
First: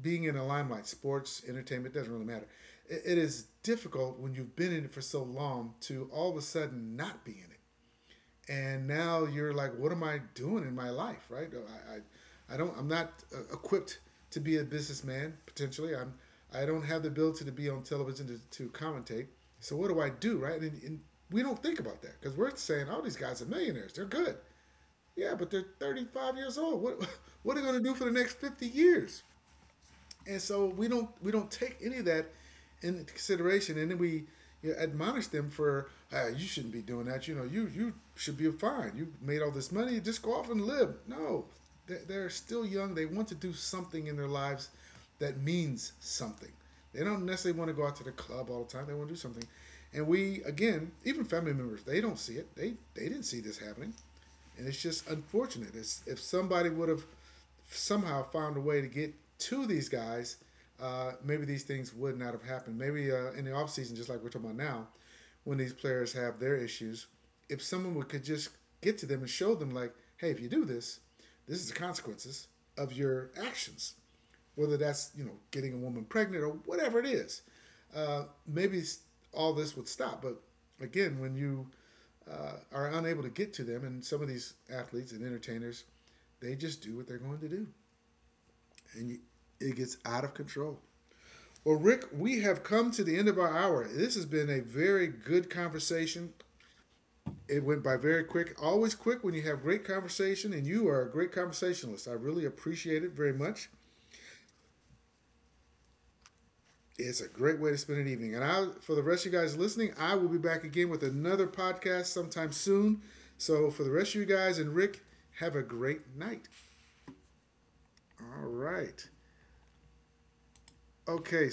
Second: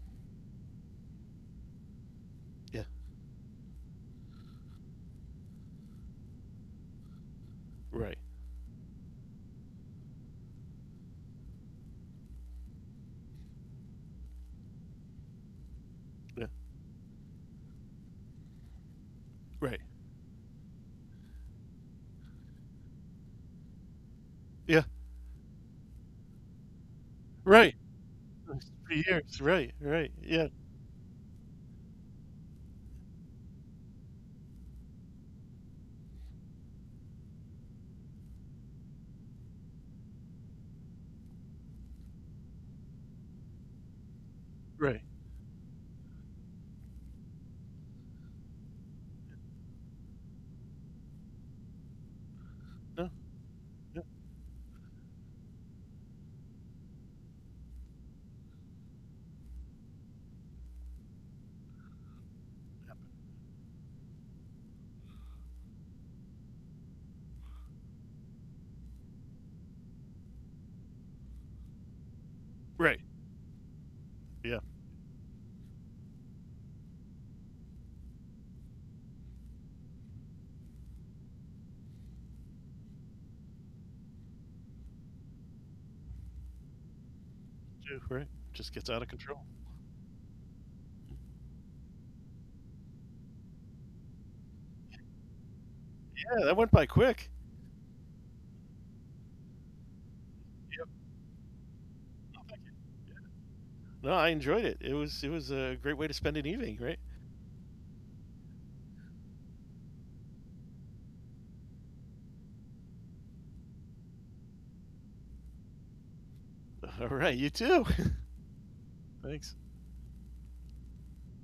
being in the limelight, sports, entertainment, doesn't really matter. yeah, It is difficult when you've been in it for so long to all of a sudden not be in it. right, And now you're like, what am I doing in my life, right? No, I don't, I'm not equipped to be a businessman, potentially. I'm, yeah, I don't have the ability to be on television to commentate. So right. what do I do, right? And we don't think about that because we're saying, oh, these guys are millionaires. They're good. Yeah, Yeah, but they're 35 years old. What, what are they right. going to do for the next 50 It's 3 years? years, right, right, And yeah, so we don't take any of that into consideration, and then we you know, admonish them for ah, you shouldn't be doing that. You know, you should be fine. You made all this money, just go off and live. No, they're still young. They want to do something in their lives right. that means something. They don't necessarily want to go out to the club all the time. They want to do something, and we again, even family members, they don't see it. They No, didn't see this happening, yeah, and it's just unfortunate. It's, if somebody would have somehow found a way to get to these guys, maybe these things would not have happened. Maybe in the off season, just like we're talking about now, when these players have their issues, if could just get to them and show them, like, hey, if you do this, this is the consequences of right, your actions, yeah, whether that's you know getting a woman pregnant or whatever it is. Maybe all this would stop. But again, when you are unable to get to them, and some of these athletes and entertainers, they just do what they're going to do, true, right. Just gets out of and you, control. it gets out of control. Well, Rick, we have come to the end of our hour. This has been a very good conversation. Yeah, that went by quick. It went by very quick, always quick when you have great conversation, and you are a great conversationalist. I really appreciate it very much. No, I enjoyed it. It was a great way to spend an evening, right? It's a great way to spend an evening. And I, for the rest of you guys listening, I will be back again with another podcast sometime soon. So for the rest of you guys and Rick, have a great night. Alright, you too. All right. Thanks. Okay,